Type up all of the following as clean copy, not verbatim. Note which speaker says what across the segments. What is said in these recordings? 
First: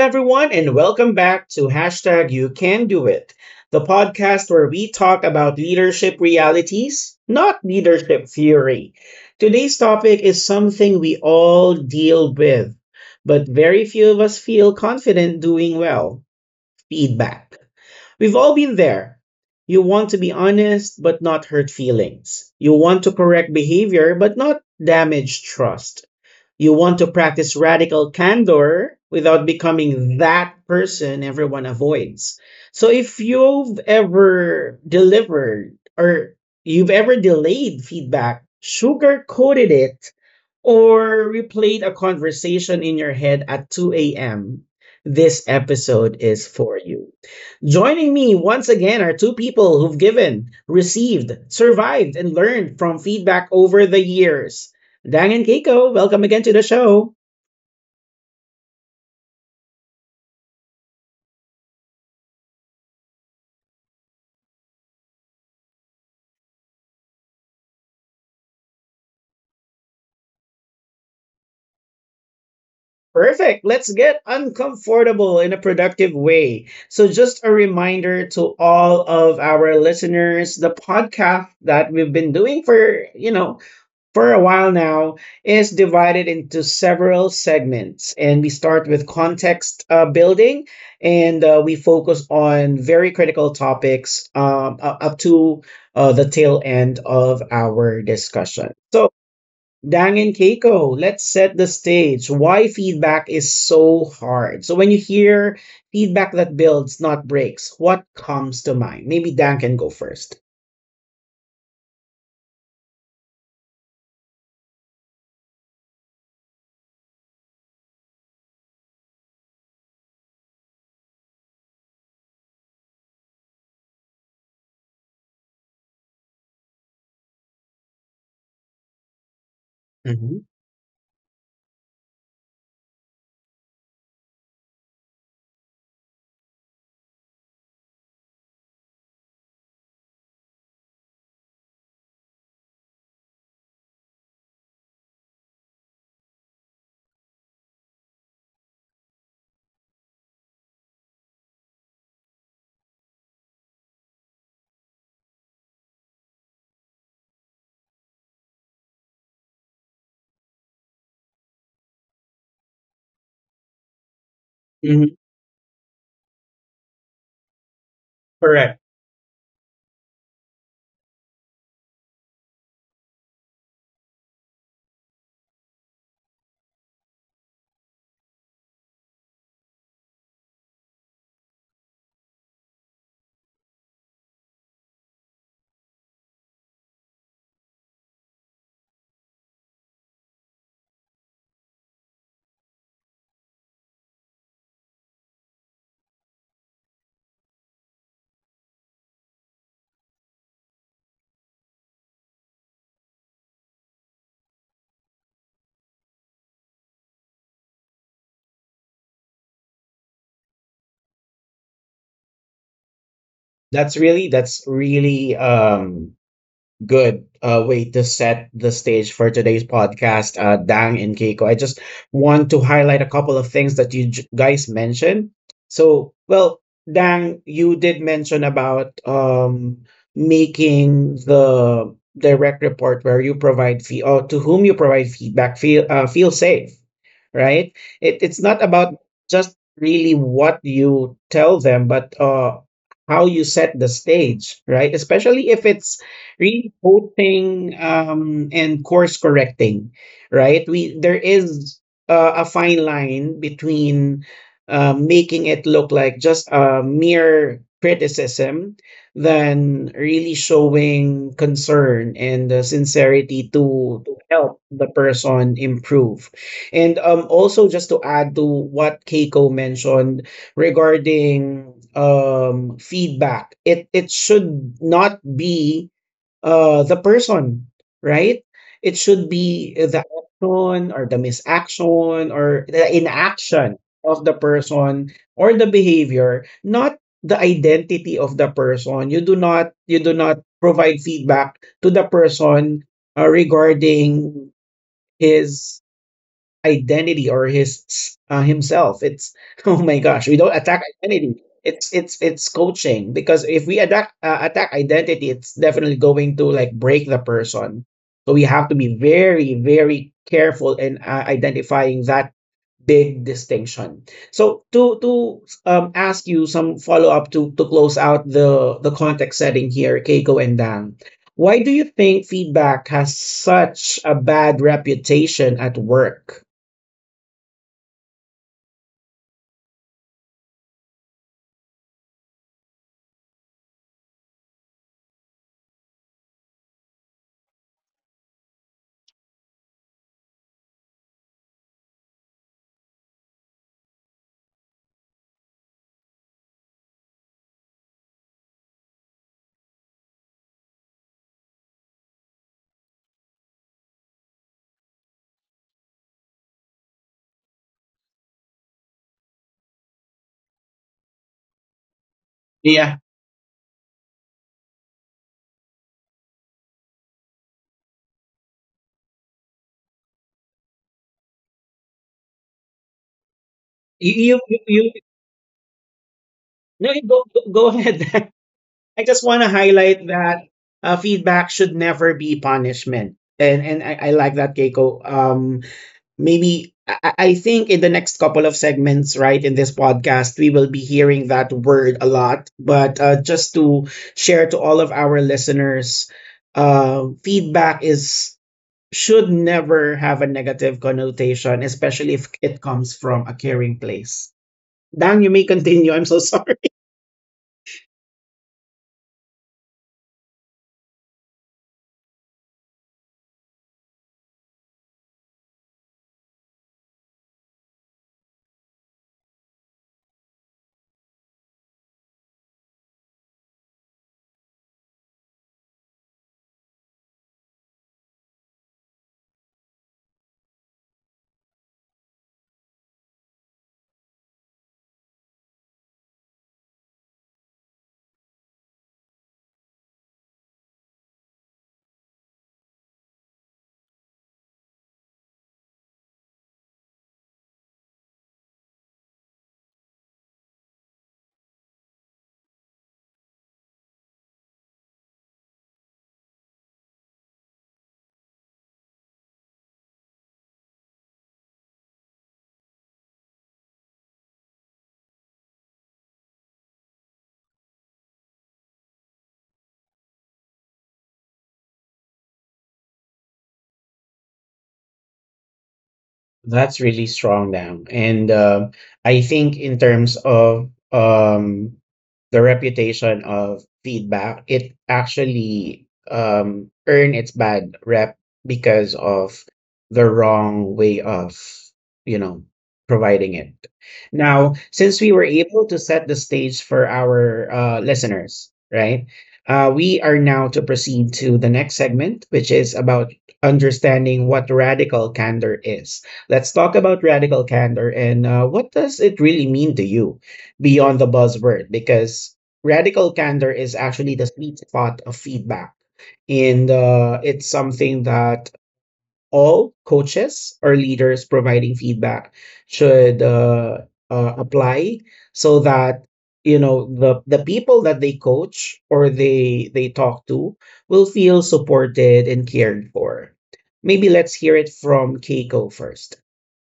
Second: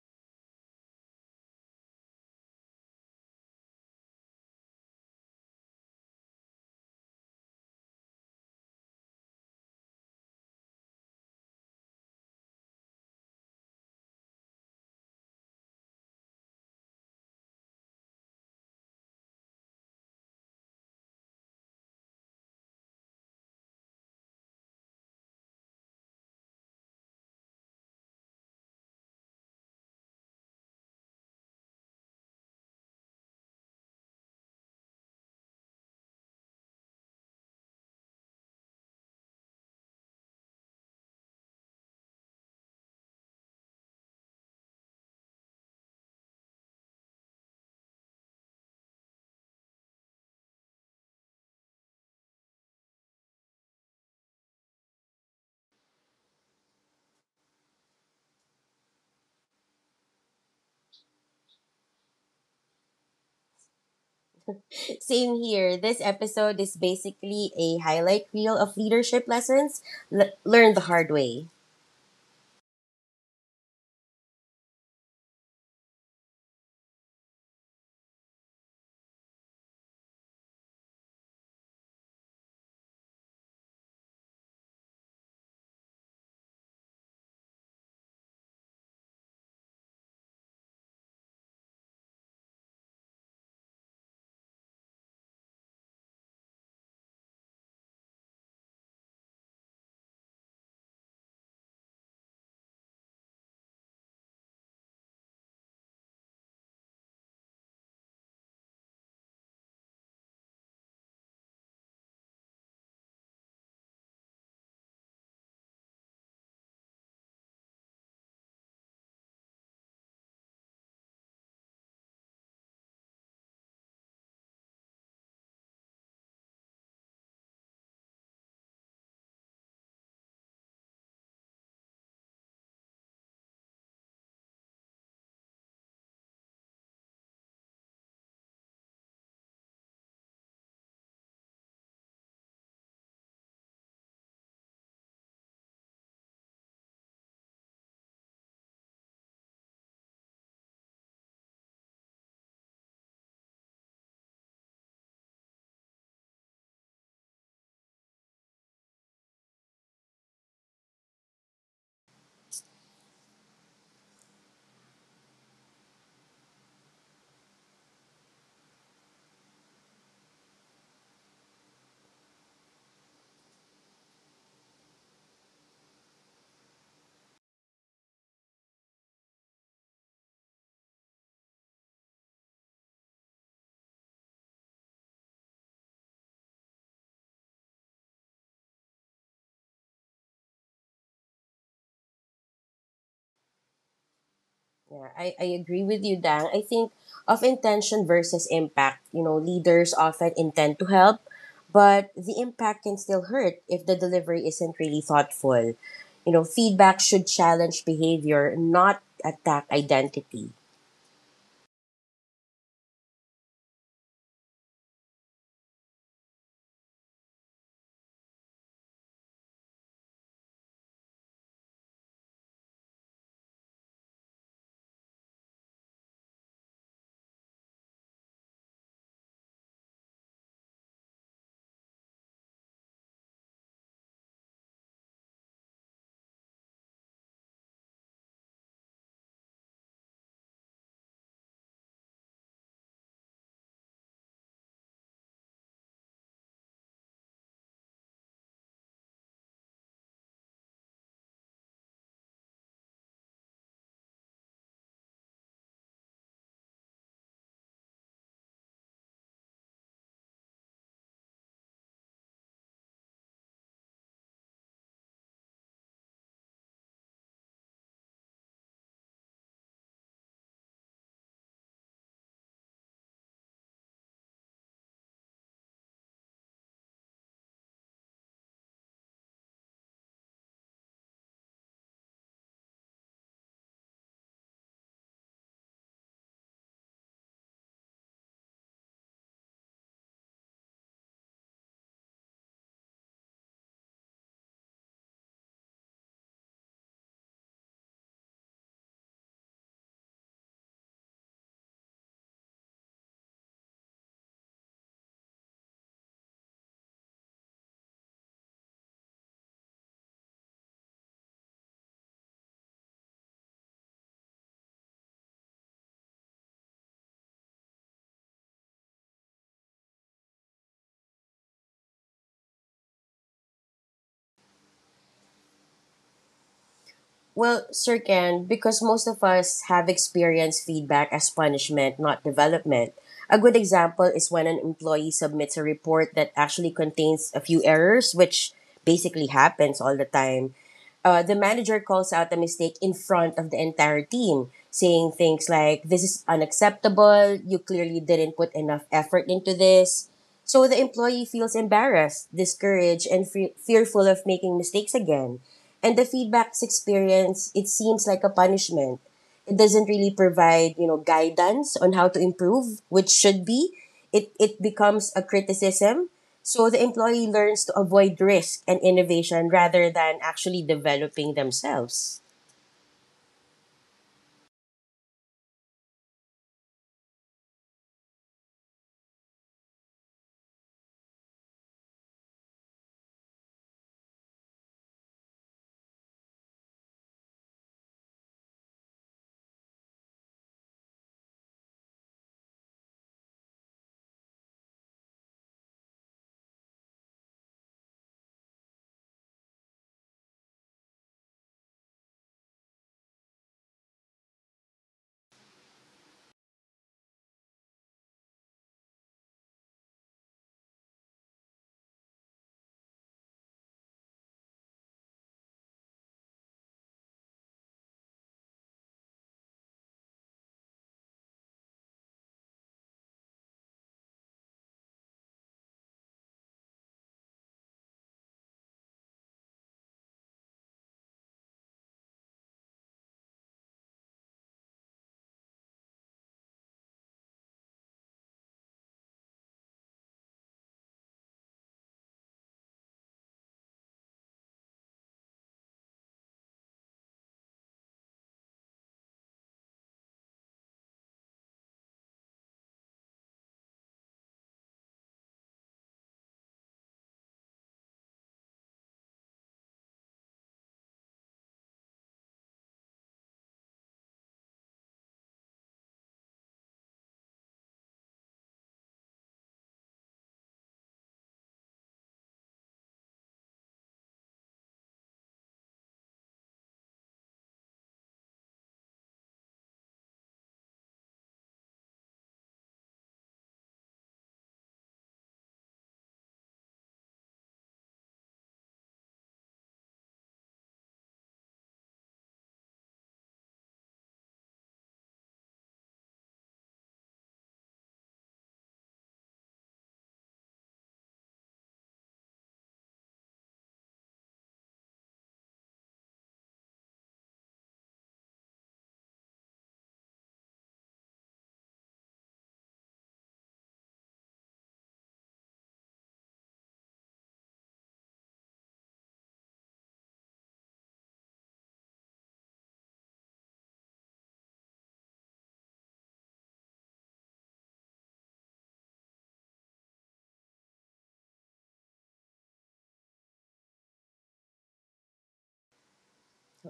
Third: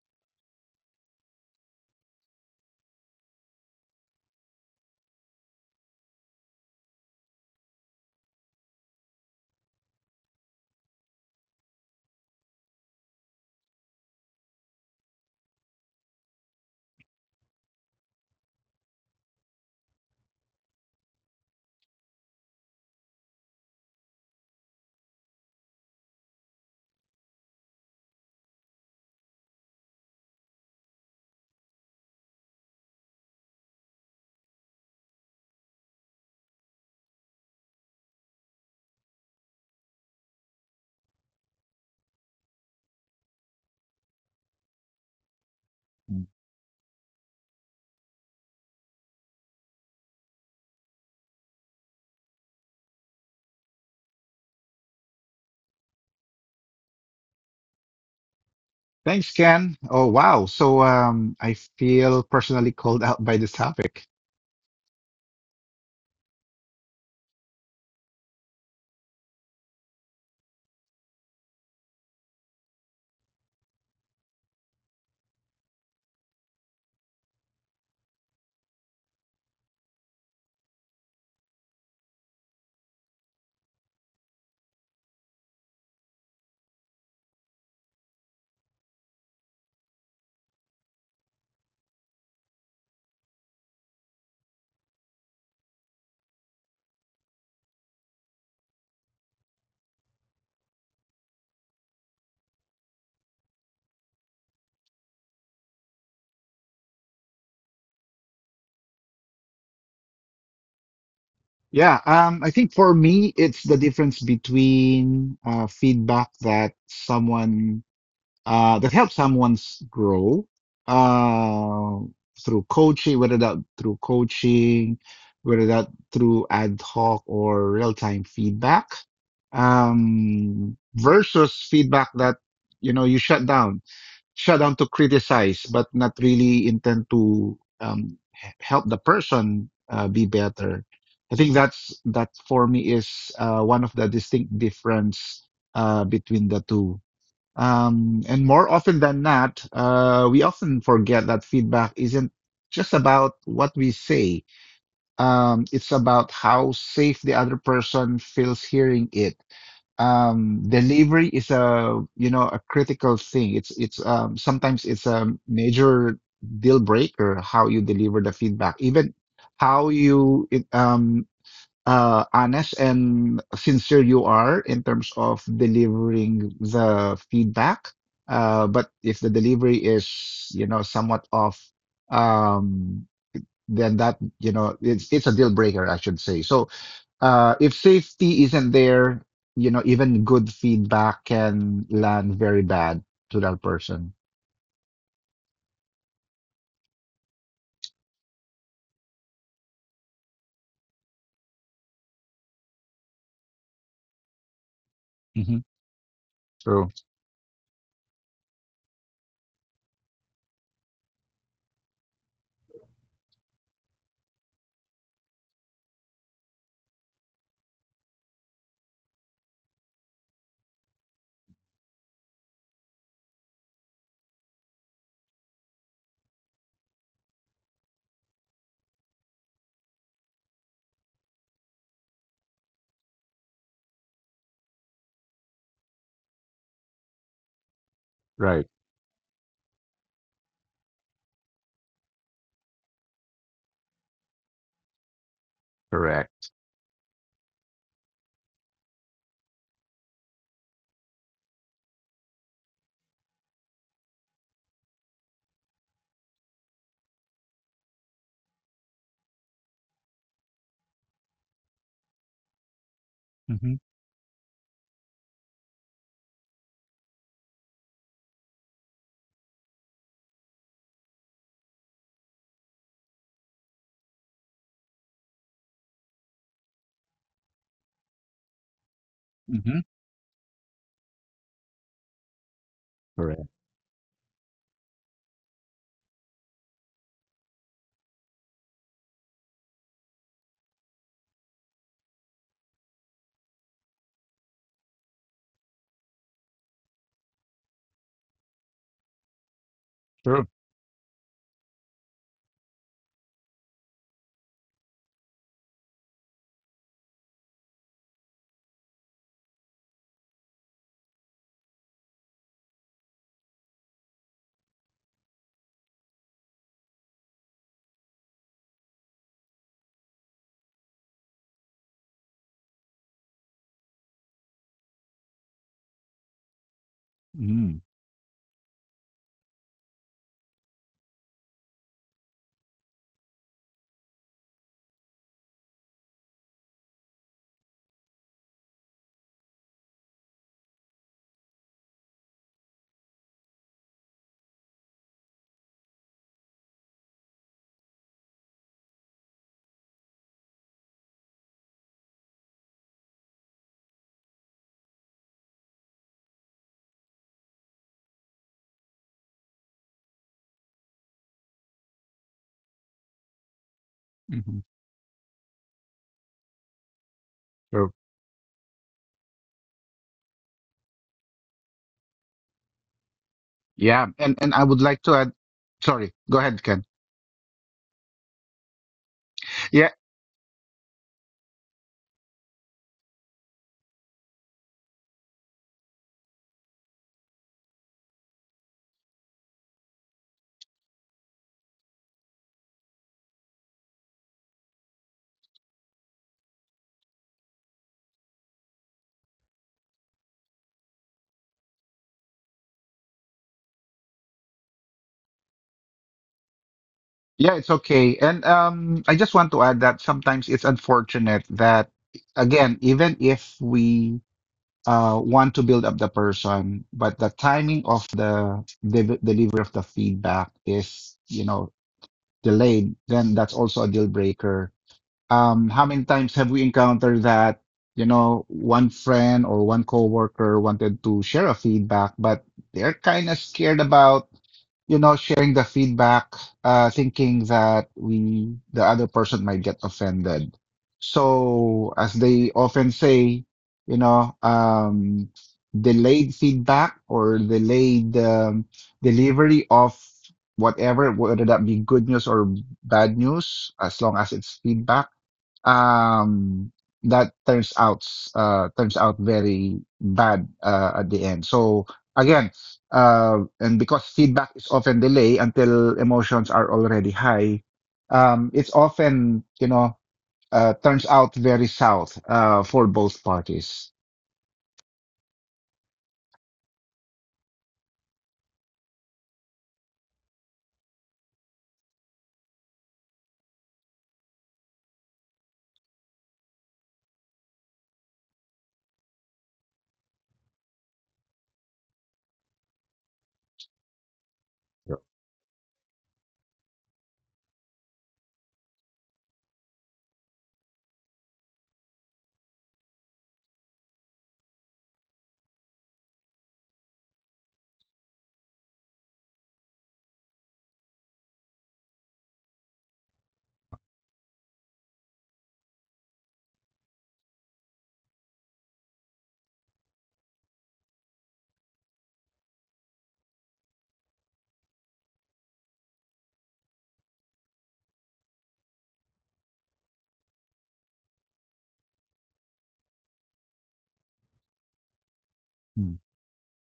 Speaker 1: everyone, and welcome back to hashtag You Can Do It, the podcast where we talk about leadership realities, not leadership theory. Today's topic is something we all deal with, but very few of us feel confident doing well feedback. We've all been there. You want to be honest, but not hurt feelings. You want to correct behavior, but not damage trust. You want to practice radical candor without becoming that person everyone avoids. So if you've ever delivered or you've ever delayed feedback, sugar coated it, or replayed a conversation in your head at 2 a.m., this episode is for you. Joining me once again are two people who've given, received, survived, and learned from feedback over the years. Dang and Keiko, welcome again to the show.
Speaker 2: Thanks, Ken. Oh, wow. So I feel personally called out by this topic.
Speaker 3: Same here. This episode is basically a highlight reel of leadership lessons learned the hard way.
Speaker 1: Perfect. Let's get uncomfortable in a productive way. So, just a reminder to all of our listeners, the podcast that we've been doing for, for a while now, is divided into several segments. And we start with context building, and we focus on very critical topics up to the tail end of our discussion. So, Dang and Keiko, let's set the stage. Why feedback is so hard. So when you hear feedback that builds, not breaks, what comes to mind? Maybe Dan can go first.
Speaker 2: Yeah, I think for me, it's the difference between feedback that helps someone's grow uh, through coaching, whether that through ad hoc or real-time feedback,
Speaker 1: Mhm.
Speaker 2: versus feedback that you shut down to criticize, but not really intend to help the person be better. I think that for me is one of the distinct difference between the two. And more often than not, we often forget that feedback isn't just about what we say. It's about how safe the other person feels hearing it. Delivery is a you know a critical thing. It's Sometimes
Speaker 1: Mhm.
Speaker 2: it's a major deal breaker how you deliver the feedback,
Speaker 1: Correct.
Speaker 2: even how you it, um honest and sincere you are in terms of delivering the feedback, but if the delivery is somewhat off, um then that it's a deal breaker, I should say. So, if safety isn't there, even good feedback can land very bad to that person.
Speaker 3: Yeah, I agree with you, Dang. I think of intention versus impact. You know, leaders often intend to help, but the impact can still hurt if the delivery isn't really
Speaker 2: Mm-hmm.
Speaker 3: thoughtful. You know,
Speaker 2: True.
Speaker 3: feedback should challenge behavior, not attack identity.
Speaker 1: That's really good way to set the stage for today's podcast, uh, Dang and Keiko. I just want to highlight a couple of things that you guys mentioned. So, well, Dang, you did mention about making the direct report where you provide fee or to whom you provide feedback feel feel safe, right? It's not
Speaker 2: Right.
Speaker 1: about just really what you tell them, but how you set the stage, right? Especially if it's
Speaker 2: Correct.
Speaker 1: really coaching and course correcting, right? We there is a fine line between making it look like just a mere criticism than really showing concern and sincerity
Speaker 2: Mm-hmm.
Speaker 1: to help the person improve. And also just to add to what Keiko mentioned regarding feedback, it should not be the person, right? It should be
Speaker 2: Mm-hmm.
Speaker 1: the action or the misaction or the
Speaker 2: Correct.
Speaker 1: inaction of the person or the behavior, not the identity of the person. You do not provide feedback to the person regarding his identity or his himself. It's oh my gosh, we
Speaker 2: True.
Speaker 1: don't attack identity. It's coaching, because if we attack attack identity, it's definitely going to like break the person. So we have to be very very careful in identifying that big distinction. So to ask you some follow up to close out the context setting here, Keiko and Dan. Why do you think feedback has such a bad reputation at work?
Speaker 3: Well,
Speaker 2: Mm-hmm.
Speaker 3: Sir Ken, because most of us have experienced feedback as punishment, not development. A good example is when an employee submits a report that actually contains a few errors, which basically happens all the time. The manager calls out the mistake in front of the entire team, saying things like, "This is unacceptable, you clearly didn't put enough effort into this." So the employee feels embarrassed, discouraged, and fearful of making mistakes again. And the feedback's experience, it seems like a punishment. It doesn't really provide, you know, guidance on how to improve,
Speaker 1: Yeah.
Speaker 3: which should be. It
Speaker 2: Mm-hmm.
Speaker 3: becomes a criticism. So the employee learns to
Speaker 2: True.
Speaker 3: avoid risk and innovation rather than actually developing themselves.
Speaker 2: Yeah.
Speaker 1: You
Speaker 2: And
Speaker 1: you
Speaker 2: I would
Speaker 1: you, you
Speaker 2: like to add. Sorry. Go ahead, Ken.
Speaker 1: no you go ahead. I just want to
Speaker 2: Yeah.
Speaker 1: highlight that feedback should never be punishment, and I like that, Keiko. Maybe I think in the next couple of segments, right, in this podcast, we will be hearing that word a lot. But just to share to all of our listeners, feedback is should never have a negative connotation, especially if it comes from a caring place. Dan, you may continue. I'm so sorry.
Speaker 2: Yeah. It's okay. And I just want to add that sometimes it's unfortunate that again, even if we want to build up the person, but the timing of the delivery of the feedback is, delayed, then that's also a deal breaker. How many times have we encountered that, one friend or one coworker wanted to share a feedback, but they're kind of scared about sharing the feedback, thinking that the other person might get offended. So, as they often say, you know, um, delayed feedback or delayed, delivery of whatever, whether that be good news or bad news, as long as it's feedback um that turns out very bad, at the end. So again, and because feedback is often delayed until emotions are already high, it's often, turns out very south, for both parties.
Speaker 1: That's really strong, Dam. And I think in terms of the reputation of feedback, it actually earned its bad rep because of the wrong way of, you know, providing it. Now,
Speaker 2: Yeah.
Speaker 1: since we were able to set the stage for our listeners, right? We are now to proceed to the next segment, which is about understanding what radical candor is. Let's talk about radical candor and what does it really mean to you, beyond the buzzword? Because radical candor is actually the sweet spot of feedback. And it's something that all coaches or leaders providing feedback should apply so that, you know, the people that they coach or they talk to will feel supported and cared for. Maybe let's hear it from Keiko first.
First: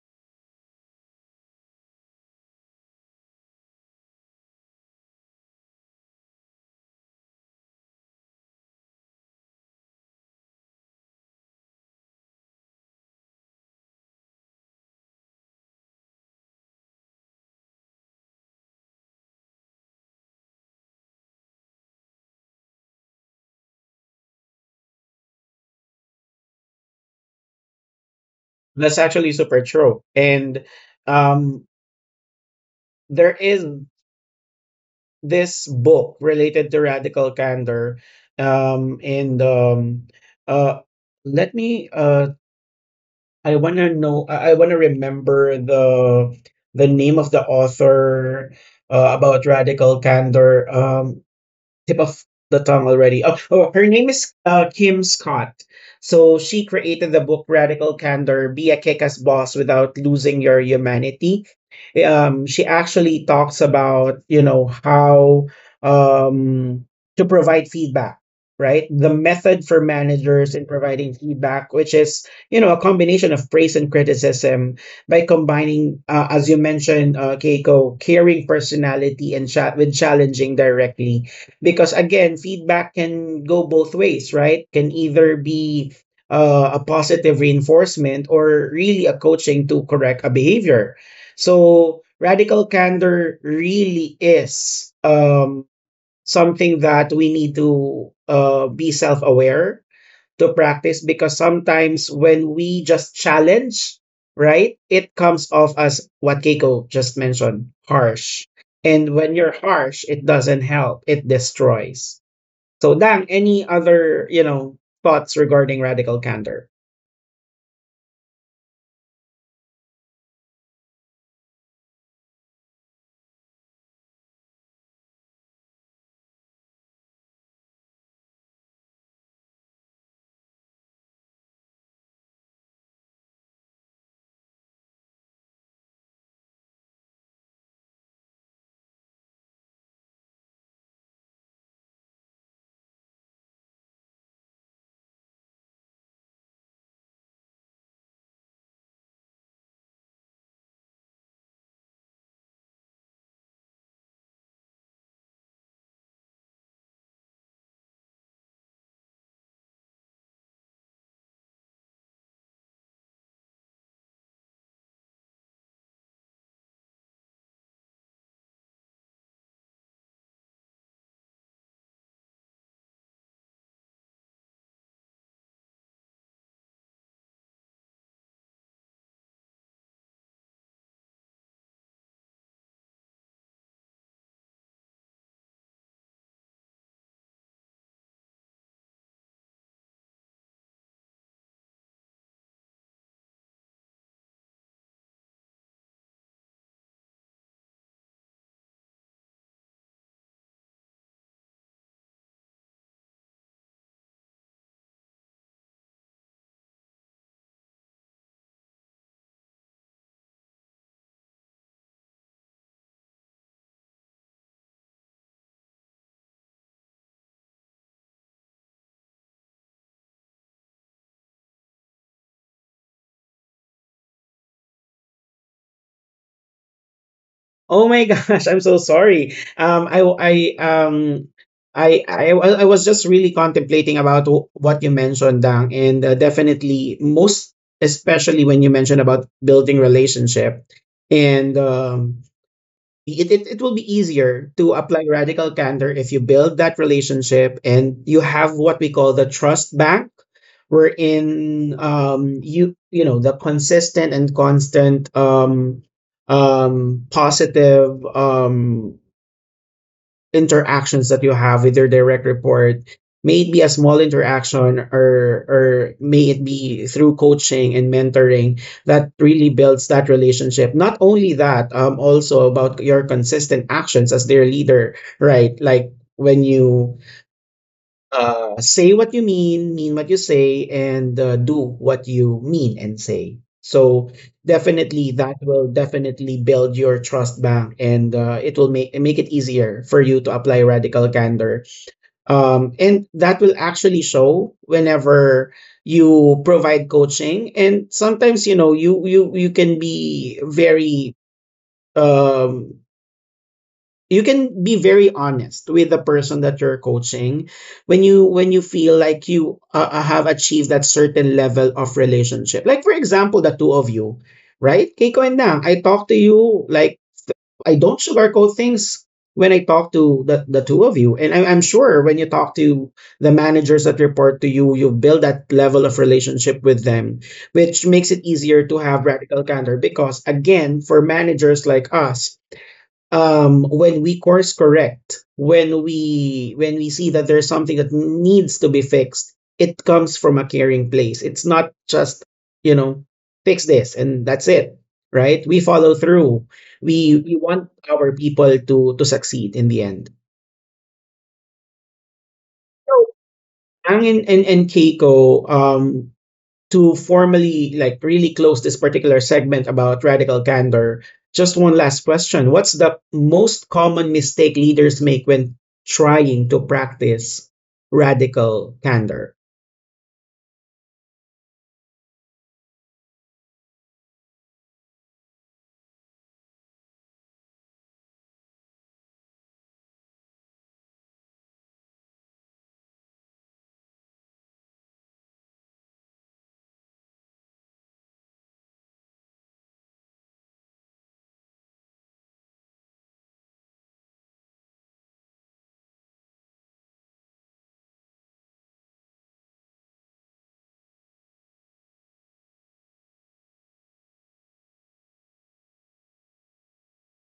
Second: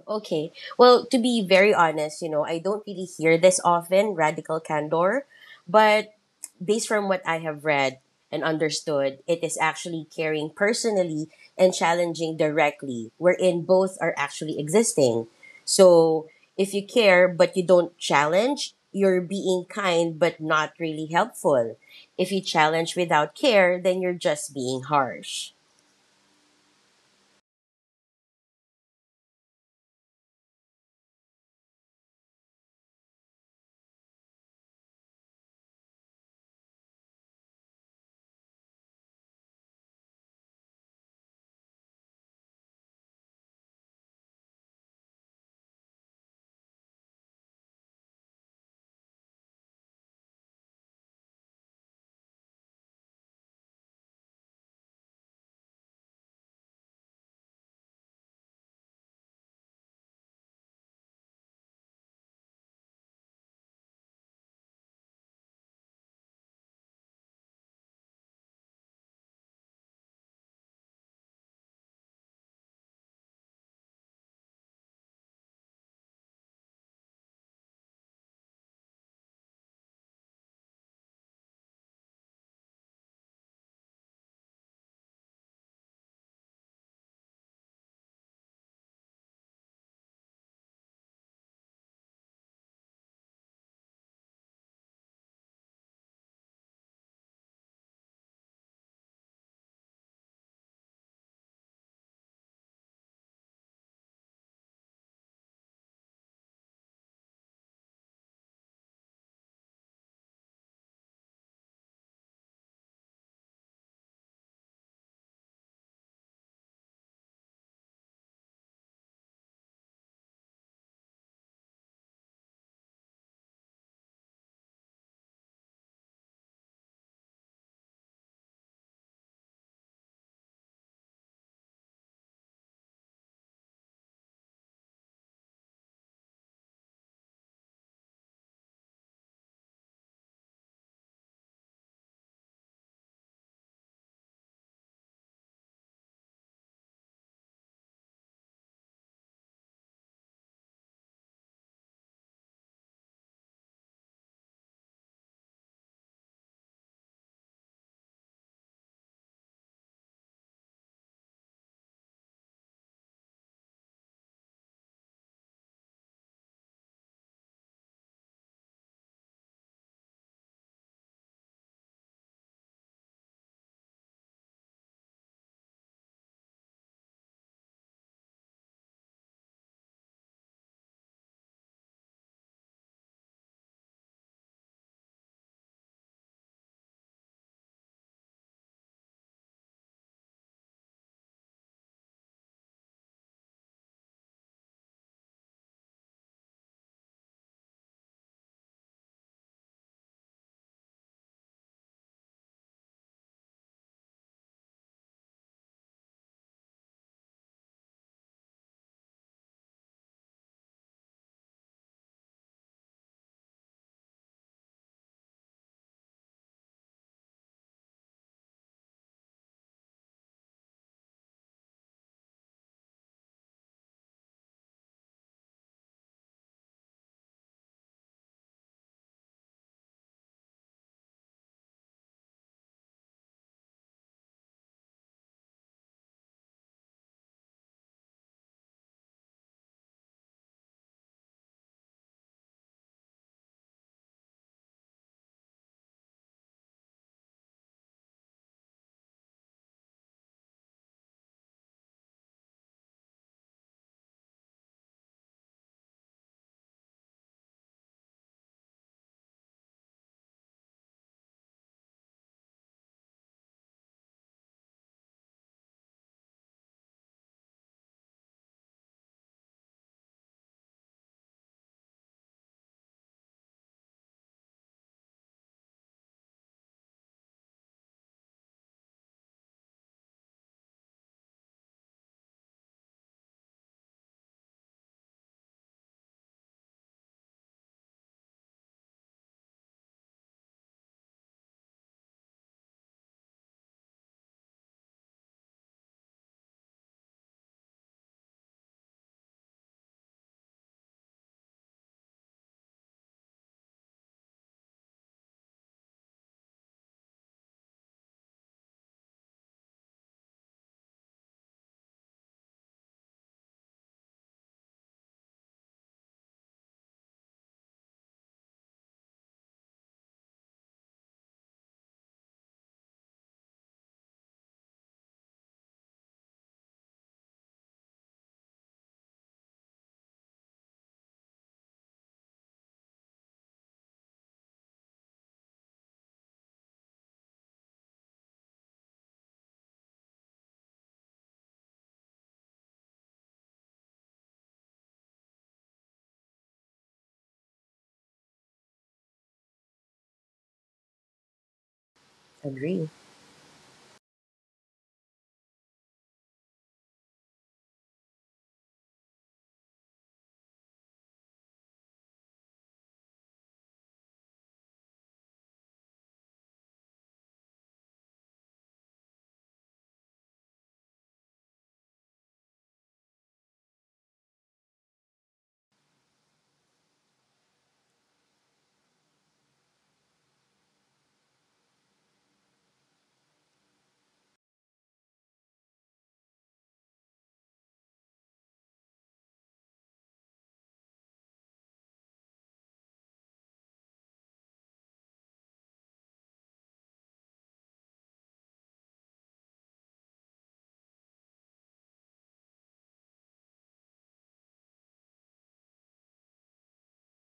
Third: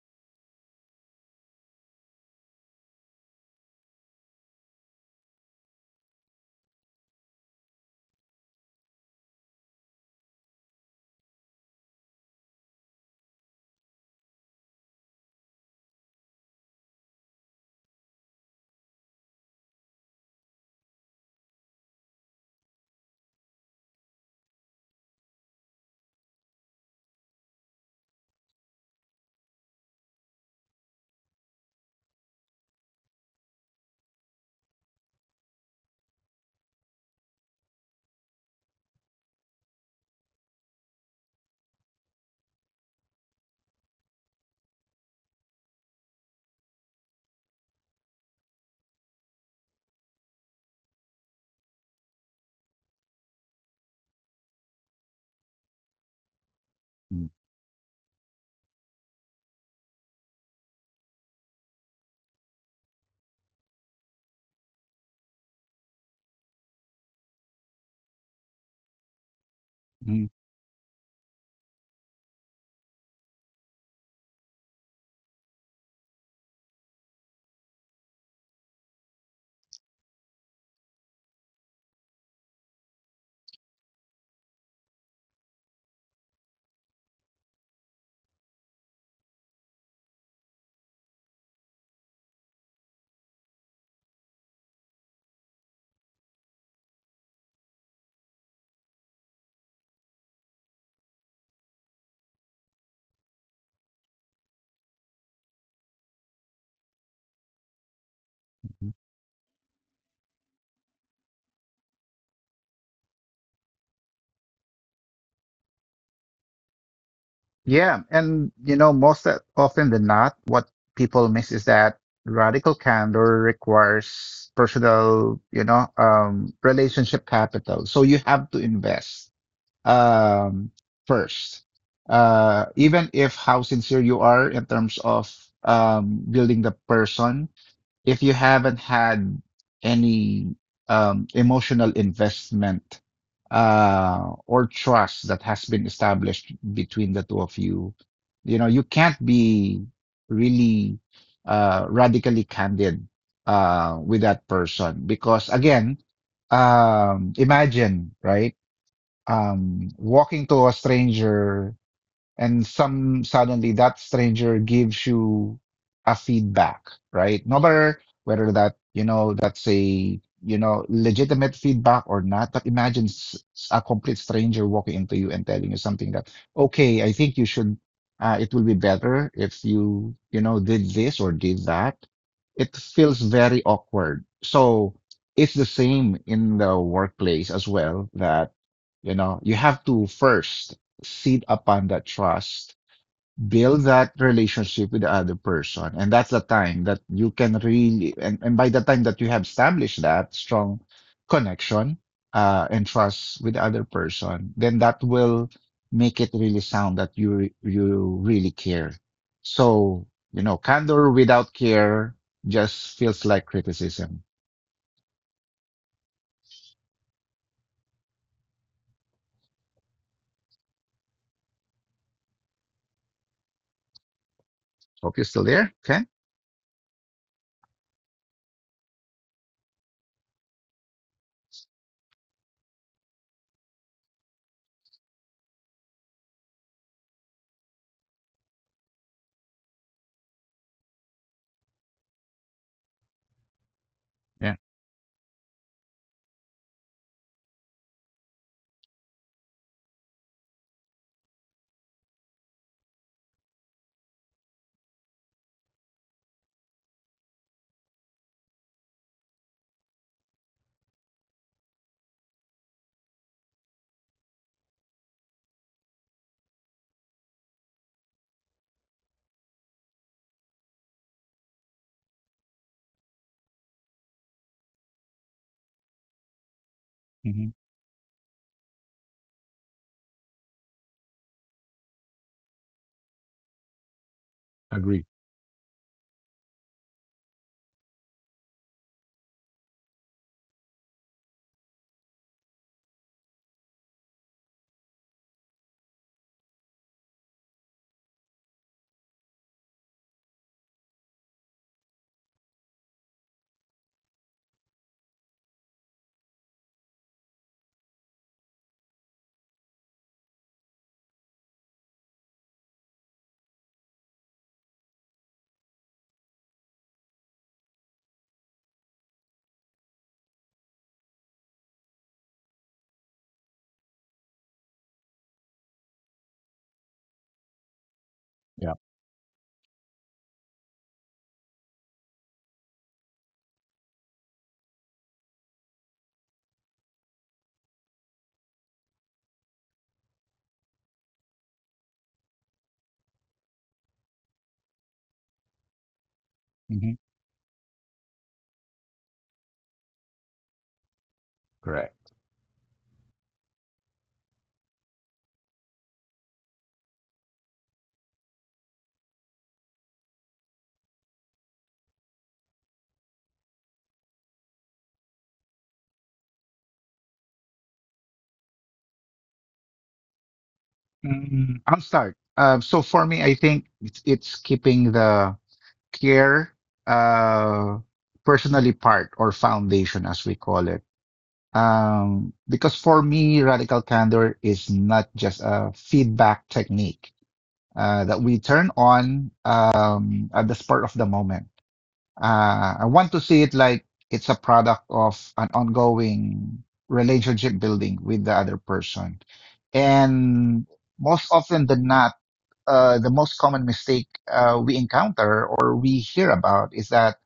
Speaker 3: Okay. Well, to be very honest, you know, I don't really hear this often, radical candor, but based from what I have read and understood, it is actually caring personally and challenging directly, wherein both are actually existing. So if you care but you don't challenge, you're being kind but not really helpful. If you challenge without care, then you're just being harsh.
Speaker 1: That's actually super true. And um there is this book related to radical candor. And uh Let me I want to know I, want to remember the name of the author about radical candor. Tip of the tongue already. Oh, oh, her name is Kim Scott. So she created the
Speaker 2: Mm,
Speaker 1: book Radical Candor: Be a Kick Ass Boss Without Losing Your Humanity. She actually talks about, you know, how um, to provide feedback, right? The method for
Speaker 2: mm.
Speaker 1: managers in providing feedback, which is, you know, a combination of praise and criticism by combining, as you mentioned, Keiko, caring personality and with challenging directly. Because again, feedback can go both ways, right? Can either be a positive reinforcement or really a coaching to correct a behavior. So radical candor really is something that we need to be self-aware to practice. Because sometimes when we just challenge, right, it comes off as what Keiko just mentioned, harsh. And when you're harsh, it doesn't help, it destroys. So, Dang, any other, you know, thoughts regarding radical candor?
Speaker 2: Yeah, and most often than not, what people miss is that radical candor requires personal, relationship capital. So you have to invest, um, first, even if how sincere you are in terms of, building the person if you haven't had any, emotional investment, or trust that has been established between the two of you, you can't be really, radically candid, with that person because, again, imagine, right? Walking to a stranger and some suddenly that stranger gives you a feedback, right? No matter whether that, that's a, legitimate feedback or not, but imagine a complete stranger walking into you and telling you something that, okay, I think you should, it will be better if you, did this or did that. It feels very awkward. So it's the same in the workplace as well that, you have to first feed upon that trust, build that relationship with the other person. And that's the time that you can really, and by the time that you have established that strong connection, and trust with the other person, then that will make it really sound that you really care. So, candor without care just feels like criticism. Hope you're still there. Okay.
Speaker 1: Oh my gosh, I'm so sorry. Um I was just really contemplating about what you mentioned, Dang. And definitely, most especially when you mentioned about building relationship. And it will be easier
Speaker 2: Yeah.
Speaker 1: to apply radical candor if you build that relationship and you have what we call the trust bank, wherein, you you know, the consistent and constant positive interactions that you have with your direct report, may it be a small interaction or may it be through coaching and mentoring, that really builds that relationship. Not only that, also about your consistent actions as their leader, right? Like when you
Speaker 2: Hmm.
Speaker 1: say what you mean what you say, and do what you mean and say. So
Speaker 2: Agree.
Speaker 1: definitely, that will definitely build your trust back, and it will make it easier for you to apply radical candor. And that will actually show whenever you provide coaching. And sometimes, you know, you can be very um you can be very honest with the person that you're coaching, when you feel like you have achieved that certain level of relationship. Like for example, the two of you, right, Keiko and Nang? I talk to you like, I don't sugarcoat things when I talk to the two of you. And I'm sure when you talk to the managers that report to you, you build that level of relationship with them, which makes it easier
Speaker 2: Yeah.
Speaker 1: to have radical candor. Because again, for managers like us, when we course correct, when we see that there's something that needs to be fixed, it comes from a caring place. It's not just, you know, fix this and that's it, right? We follow through.
Speaker 2: Hmm.
Speaker 1: We want our people to succeed in the end.
Speaker 2: Correct.
Speaker 3: Agree.
Speaker 1: So, ang and Keiko, to formally, like, really close this particular segment about radical candor, just one last question. What's the most common mistake leaders make when trying to practice radical candor?
Speaker 2: Mm, I'll start. So for me, I think it's keeping the care, uh, personally part or foundation, as we call it. Because for me, radical candor is not just a feedback technique that we turn on, at the spur of the moment. I want to see it like it's a product of an ongoing relationship building with the other person. And most often than not, the most common mistake, we encounter or we hear about is that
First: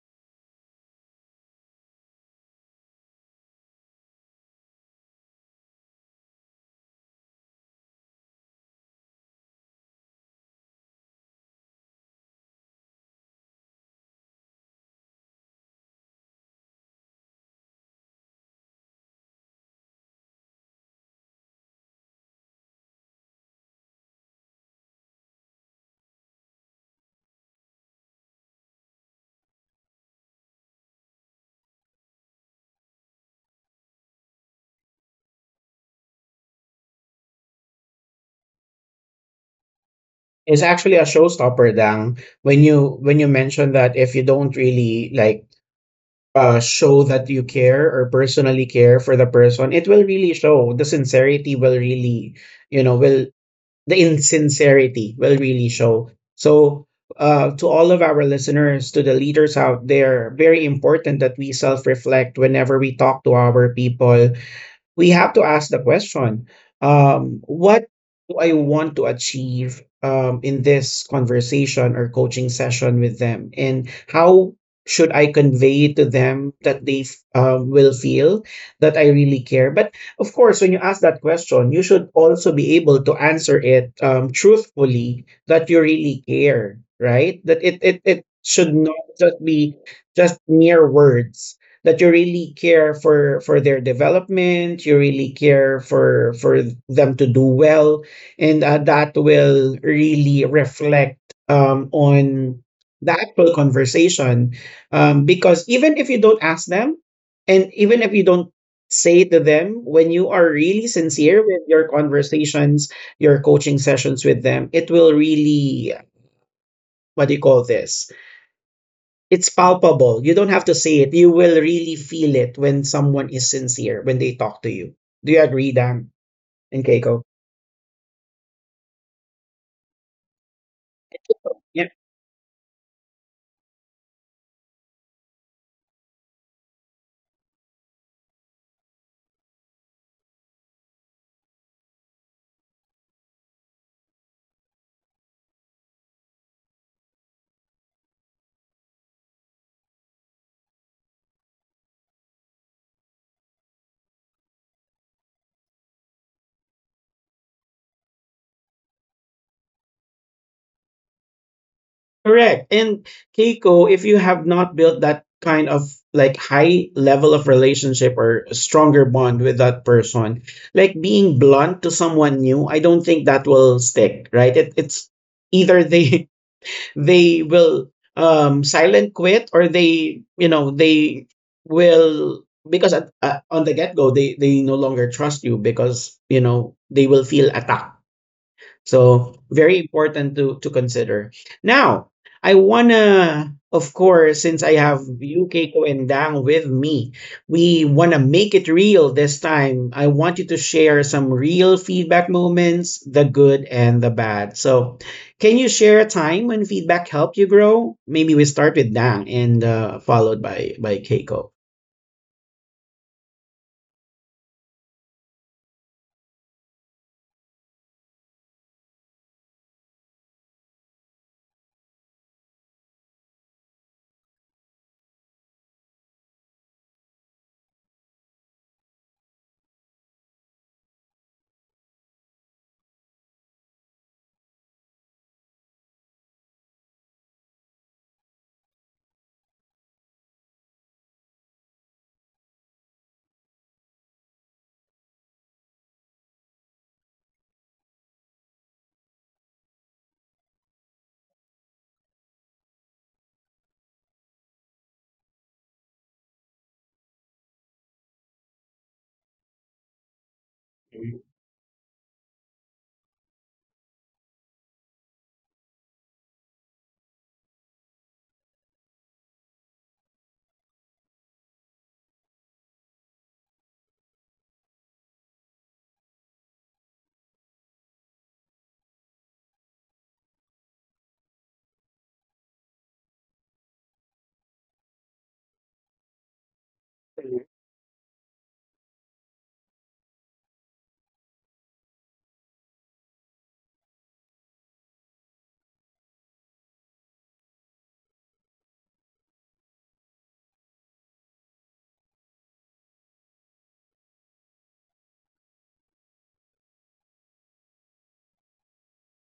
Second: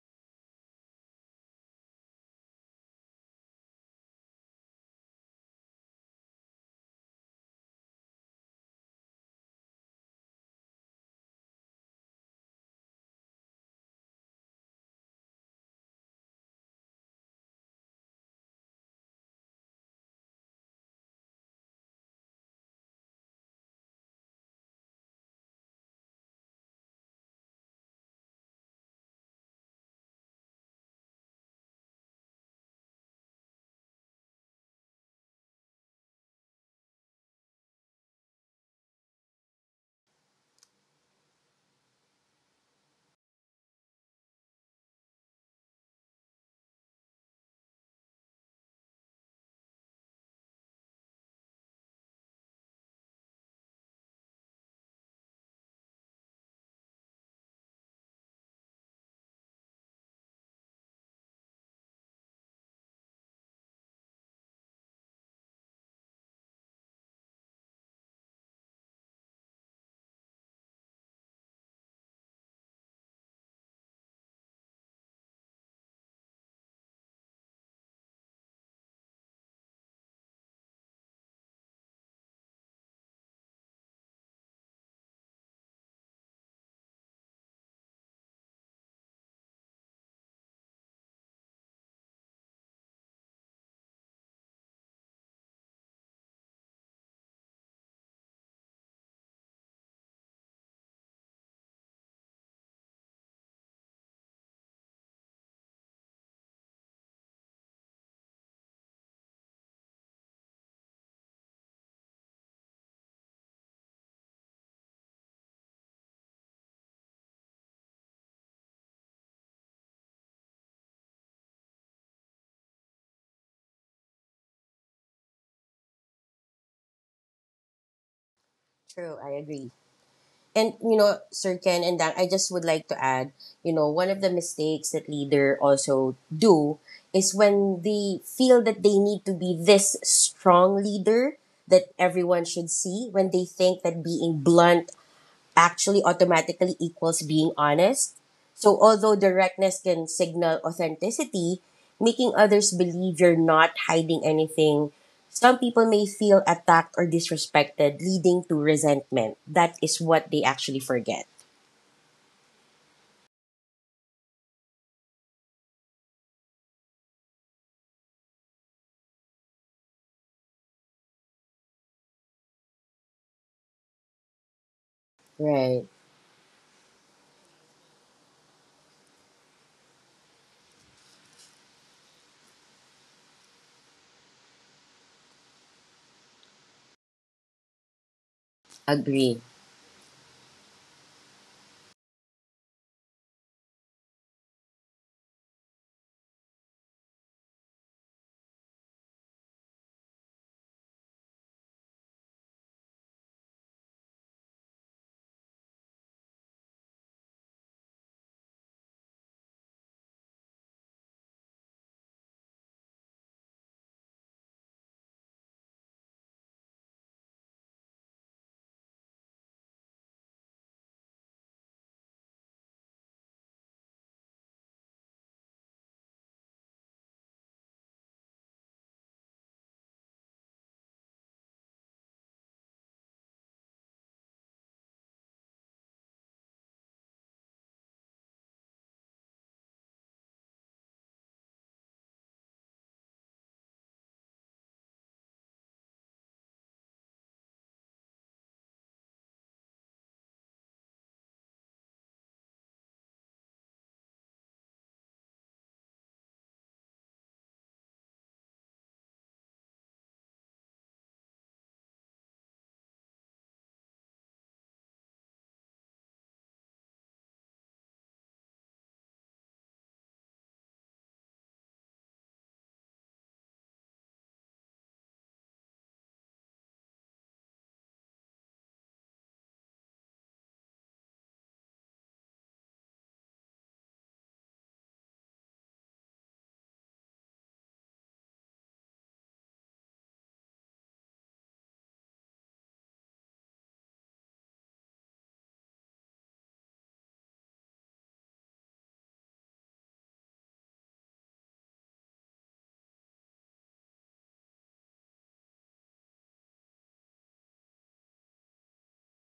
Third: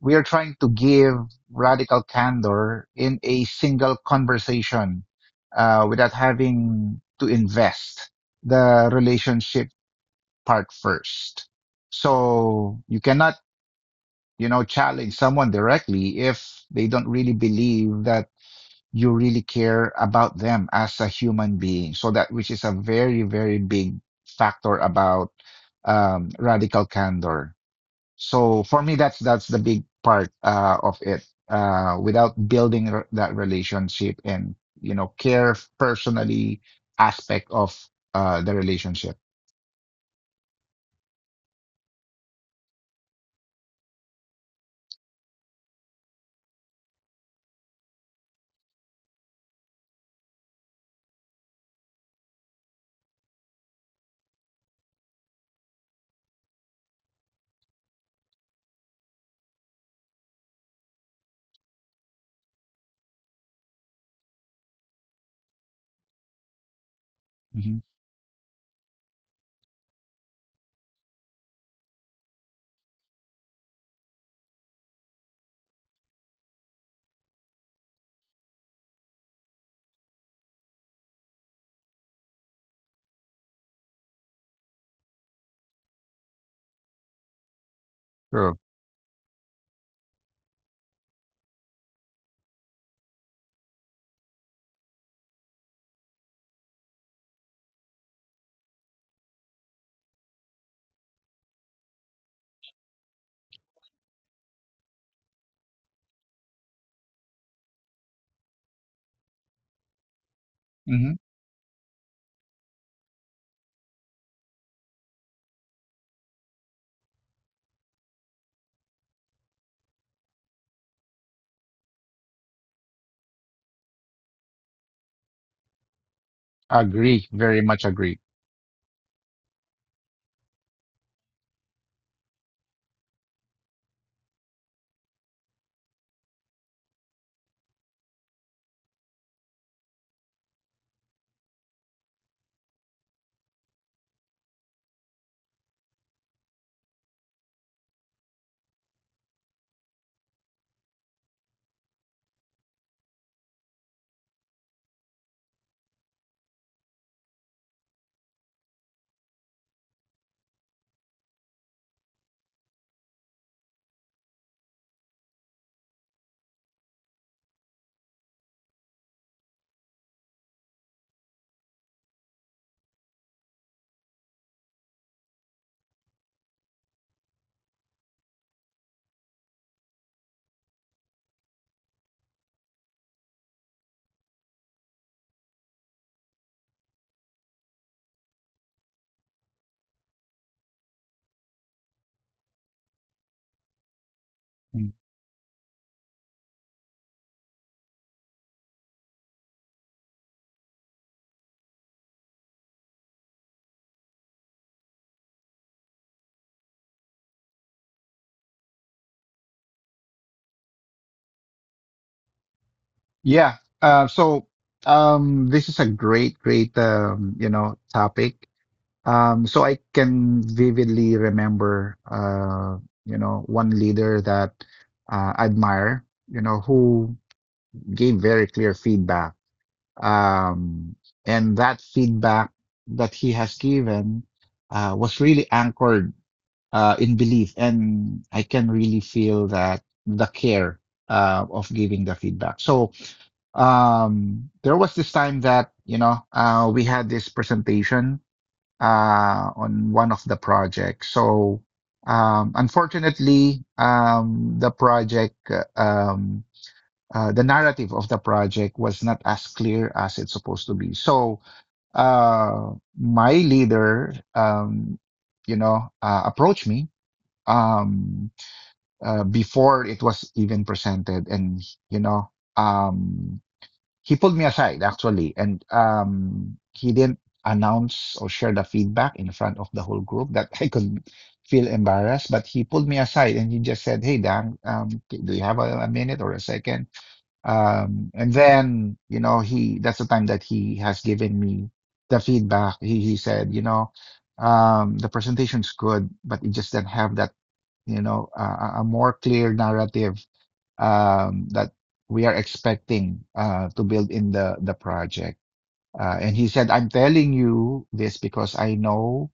Speaker 2: we are trying to give radical candor in a single conversation, without having to invest the relationship part first. So you cannot, challenge someone directly if they don't really believe that you really care about them as a human being. So that which is a very, very big factor about, radical candor. So for me, that's the big part, of it. Without building that relationship and care personally aspect of, the relationship.
Speaker 1: It's actually a showstopper, Dang. When you mention that if you don't really like show that you care or personally care for the person, it will really show. The sincerity will really, you know, will the insincerity will really show. So, to all of our listeners, to the leaders out there, very important that we self reflect. Whenever we talk to our people, we have to ask the question,
Speaker 2: Hmm.
Speaker 1: what do I want to achieve in this conversation or coaching session with them, and how should I convey to them that they will feel that I really care? But of course, when you ask that question, you should also be able to answer it truthfully, that you really care, right? That it it
Speaker 2: True.
Speaker 1: should not just be just mere words. That you really care for their development, you really care for them to do well. And that will really reflect on the actual conversation. Because even if you don't ask them and even if you don't say to them, when you are really
Speaker 2: Hmm.
Speaker 1: sincere with your conversations, your coaching sessions with them, it will really, what do you call this, it's palpable. You don't have to say it. You will really feel it when someone is sincere when they talk to you. Do you agree, Dan and Keiko?
Speaker 2: Agree. Very much agree.
Speaker 3: True, I agree. And you know, Sir Ken
Speaker 1: Yeah,
Speaker 3: and Dan, I just would like to add, you know, one of the mistakes that leader also do is when they feel that they need to be this strong leader that everyone should see, when they think that being blunt actually automatically equals being honest. So, although directness can signal authenticity, making others believe you're not hiding anything, some people may feel attacked or disrespected, leading to resentment. That is what they actually forget.
Speaker 1: correct. And Keiko, if you have not built that kind of like high level of relationship or stronger bond with that person, like being blunt to someone new, I don't think that will stick, right? It's either
Speaker 3: Right.
Speaker 1: they they will silent quit, or they, they will because on the get go they no longer trust you because you know they will feel attacked, so
Speaker 3: Agree.
Speaker 1: very important to consider. Now, I wanna, of course, since I
Speaker 2: Mm-hmm.
Speaker 1: have you, Keiko, and Dang with me, we wanna make it real this time. I want you to share some real feedback moments, the good and the bad. So, can you share a time when feedback helped you grow? Maybe we start with Dang and followed by Keiko.
Speaker 2: Yeah. So, this is a great, great, topic. So I can vividly remember, one leader that, I admire, who gave very clear feedback. Um, and that feedback that he has given was really anchored in belief, and I can really feel that the care of giving the feedback. So, there was this time that, we had this presentation on one of the projects. So, unfortunately, the narrative of the project was not as clear as it's supposed to be. So, uh, my leader, approached me, um, before it was even presented, and you know. Um, he pulled me aside actually, and he didn't announce or share the feedback in front of the whole group that I could feel embarrassed, but he pulled me aside and he just said, "Hey, Dan, do you have a minute or a second?" And then, you know he that's the time that he has given me the feedback. He said, the presentation's good, but it just didn't have that, a more clear narrative, that we are expecting to build in the project. And he said, I'm telling you this because I know,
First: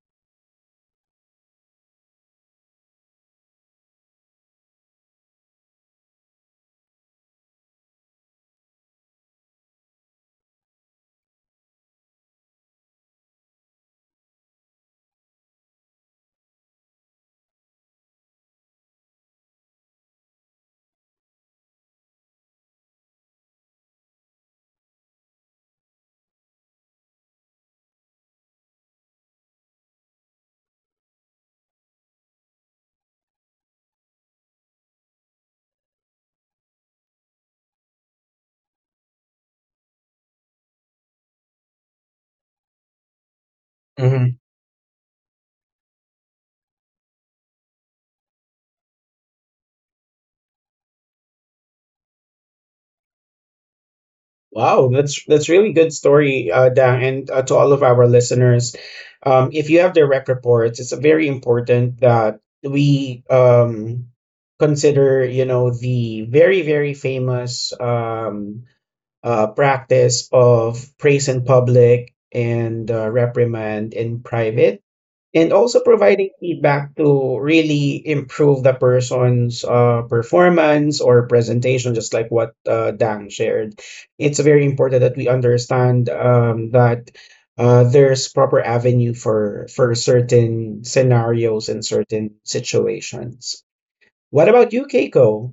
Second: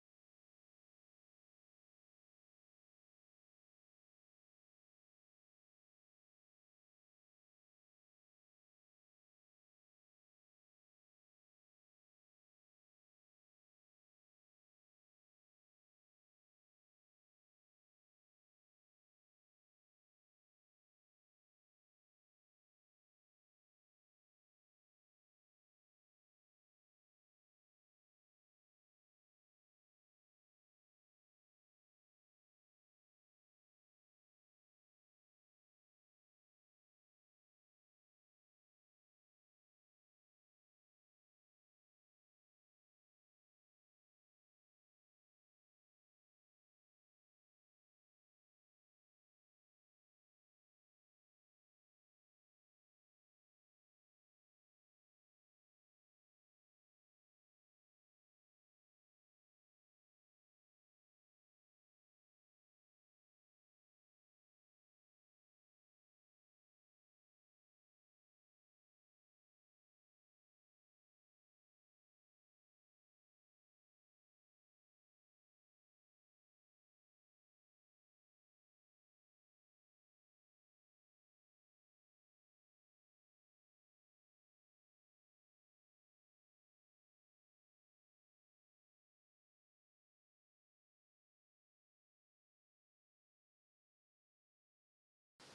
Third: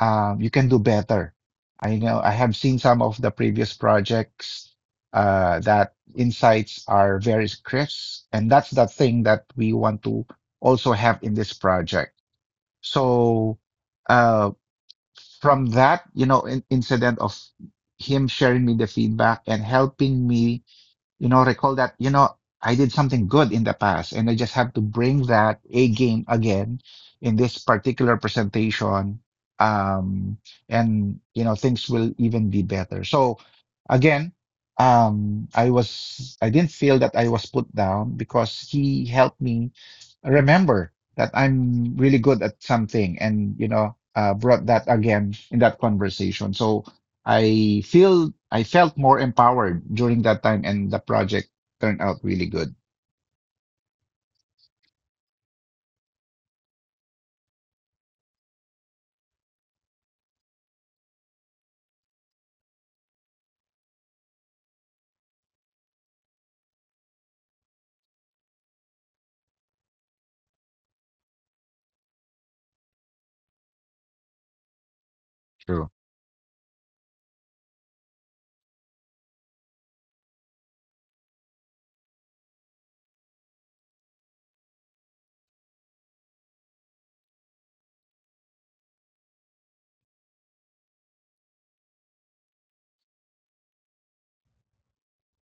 Speaker 2: you can do better. I know I have seen some of the previous projects that insights are very crisp, and that's the thing that we want to also have in this project. So, uh, from that, in incident of him sharing me the feedback and helping me, recall that, I did something good in the past and I just have to bring that A game again in this particular presentation. Um, and, things will even be better. So again, I didn't feel that I was put down because he helped me remember that I'm really good at something and, brought that again in that conversation. So, I felt more empowered during that time, and the project turned out really good.
Speaker 1: Wow, that's really good story, Dan, and to all of our listeners. If you have direct reports, it's very important that we consider, you know, the very famous practice of praise in public and reprimand in private, and also
Speaker 2: True.
Speaker 1: providing feedback to really improve the person's performance or presentation, just like what Dan shared. It's very important that we understand that there's proper avenue for certain scenarios and certain situations. What about you, Keiko?